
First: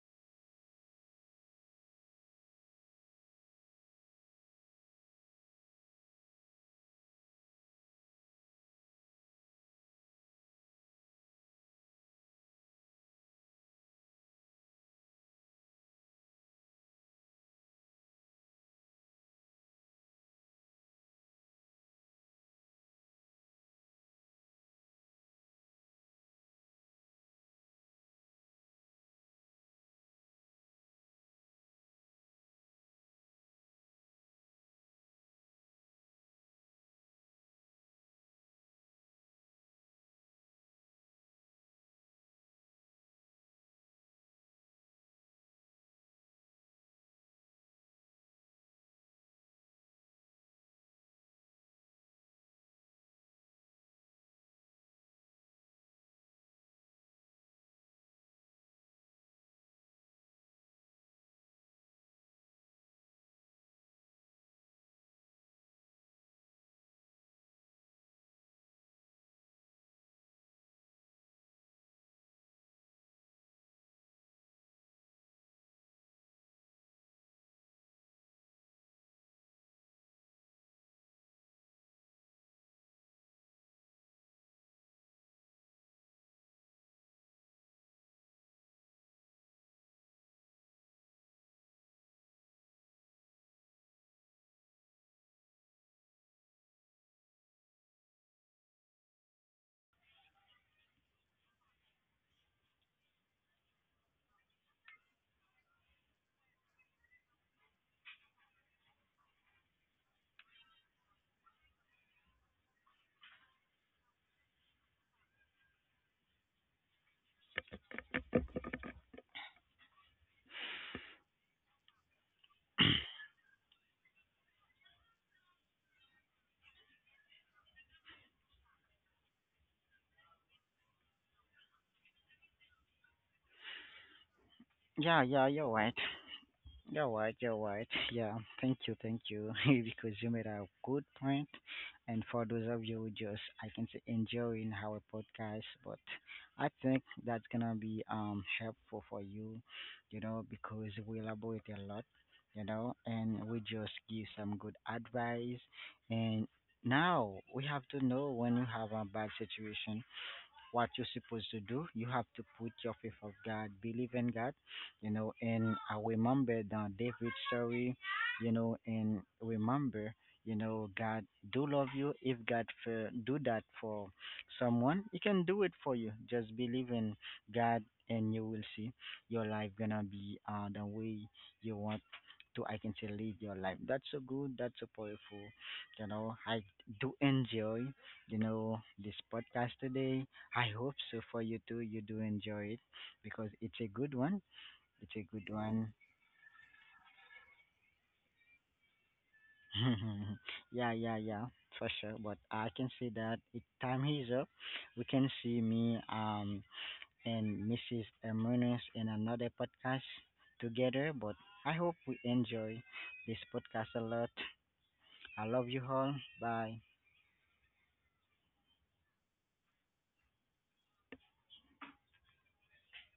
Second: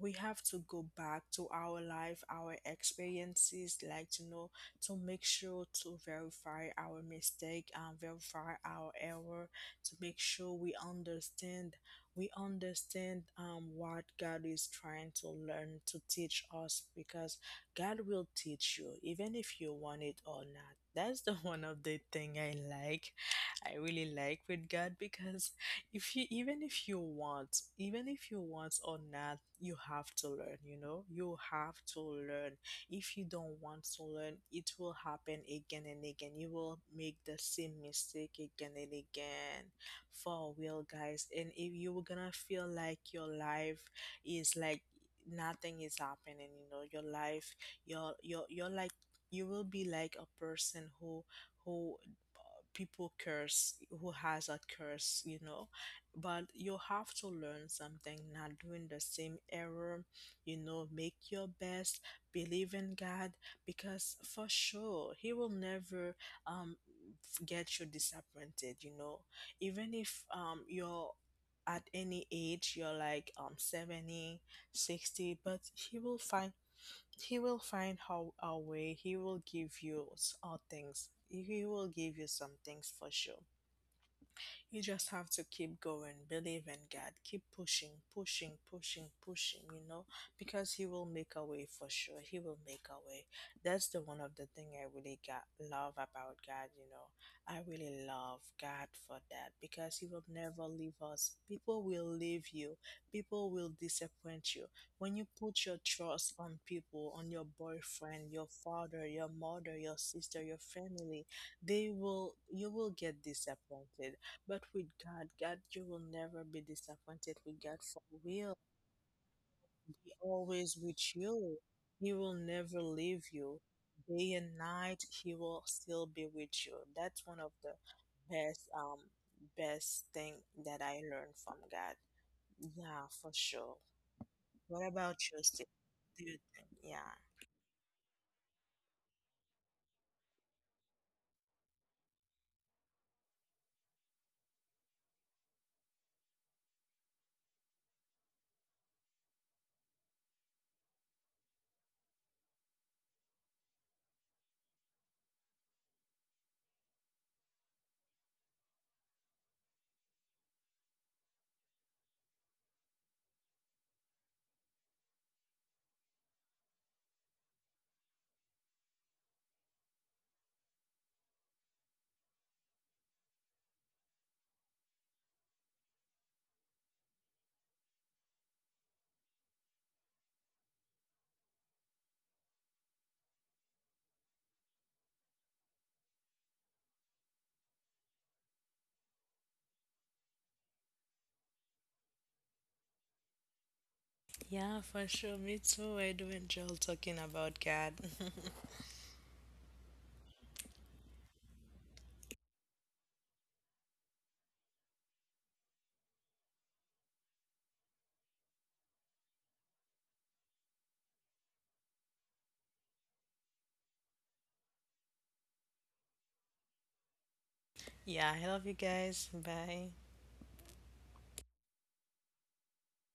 Speaker 2: we have to go back to our life, our experiences, to make sure to verify our mistake and verify our error, to make sure we understand what God is trying to learn to teach us. Because God will teach you even if you want it or not. That's the one of the thing I like. I really like with God because if you even if you want, even if you want or not, you have to learn, you have to learn. If you don't want to learn, it will happen again and again. You will make the same mistake again and again. For real, guys. And if you're gonna feel like your life is like nothing is happening, your life, your you're like you will be like a person who people curse, who has a curse, you know. But you have to learn something, not doing the same error, you know. Make your best. Believe in god, because for sure he will never um get you disappointed, you know. Even if you're at any age, you're like 70, 60, but he will find, he will find how a way. He will give you things. He will give you some things for sure. You just have to keep going, believe in God, keep pushing, pushing, pushing, pushing, you know, because He will make a way for sure. He will make a way. That's the one of the thing I really got love about God, you know. I really love God for that, because He will never leave us. People will leave you, people will disappoint you. When you put your trust on people, on your boyfriend, your father, your mother, your sister, your family, they will you will get disappointed. But with God, God, you will never be disappointed. With God, for will be always with you. He will never leave you. Day and night, He will still be with you. That's one of the best, um, best thing that I learned from God. Yeah, for sure. What about
Speaker 1: yeah,
Speaker 2: you,
Speaker 1: yeah, you're
Speaker 2: Steve?
Speaker 1: right.
Speaker 2: Do you think?
Speaker 1: You're
Speaker 2: Yeah.
Speaker 1: right, you're right. Yeah, thank you, because you made a good point. And for those of you who just, I can say, enjoying our podcast, but I think that's gonna be helpful for you, you know, because we elaborate a lot, you know, and we just give some good advice. And now we have to know, when you have a bad situation, what you're supposed to do. You have to put your faith of God, believe in God, you know, and I remember the David story, you know, and remember, you know, God do love you. If do that for someone, He can do it for you. Just believe in God, and you will see your life gonna be the way you want to, I can say, live your life. That's so good, that's so powerful. You know, I do enjoy, you know, this podcast today. I hope so for you too. You do enjoy it because it's a good one.
Speaker 2: Yeah, for
Speaker 1: It's a
Speaker 2: sure.
Speaker 1: good
Speaker 2: Me
Speaker 1: one.
Speaker 2: too. I do enjoy talking about God.
Speaker 1: Yeah, for sure. But I can see that it time is up. We can see me and Mrs. Munoz in another podcast together. But I hope we enjoy this podcast a lot. I love you all. Bye.
Speaker 2: Yeah, I love you guys. Bye.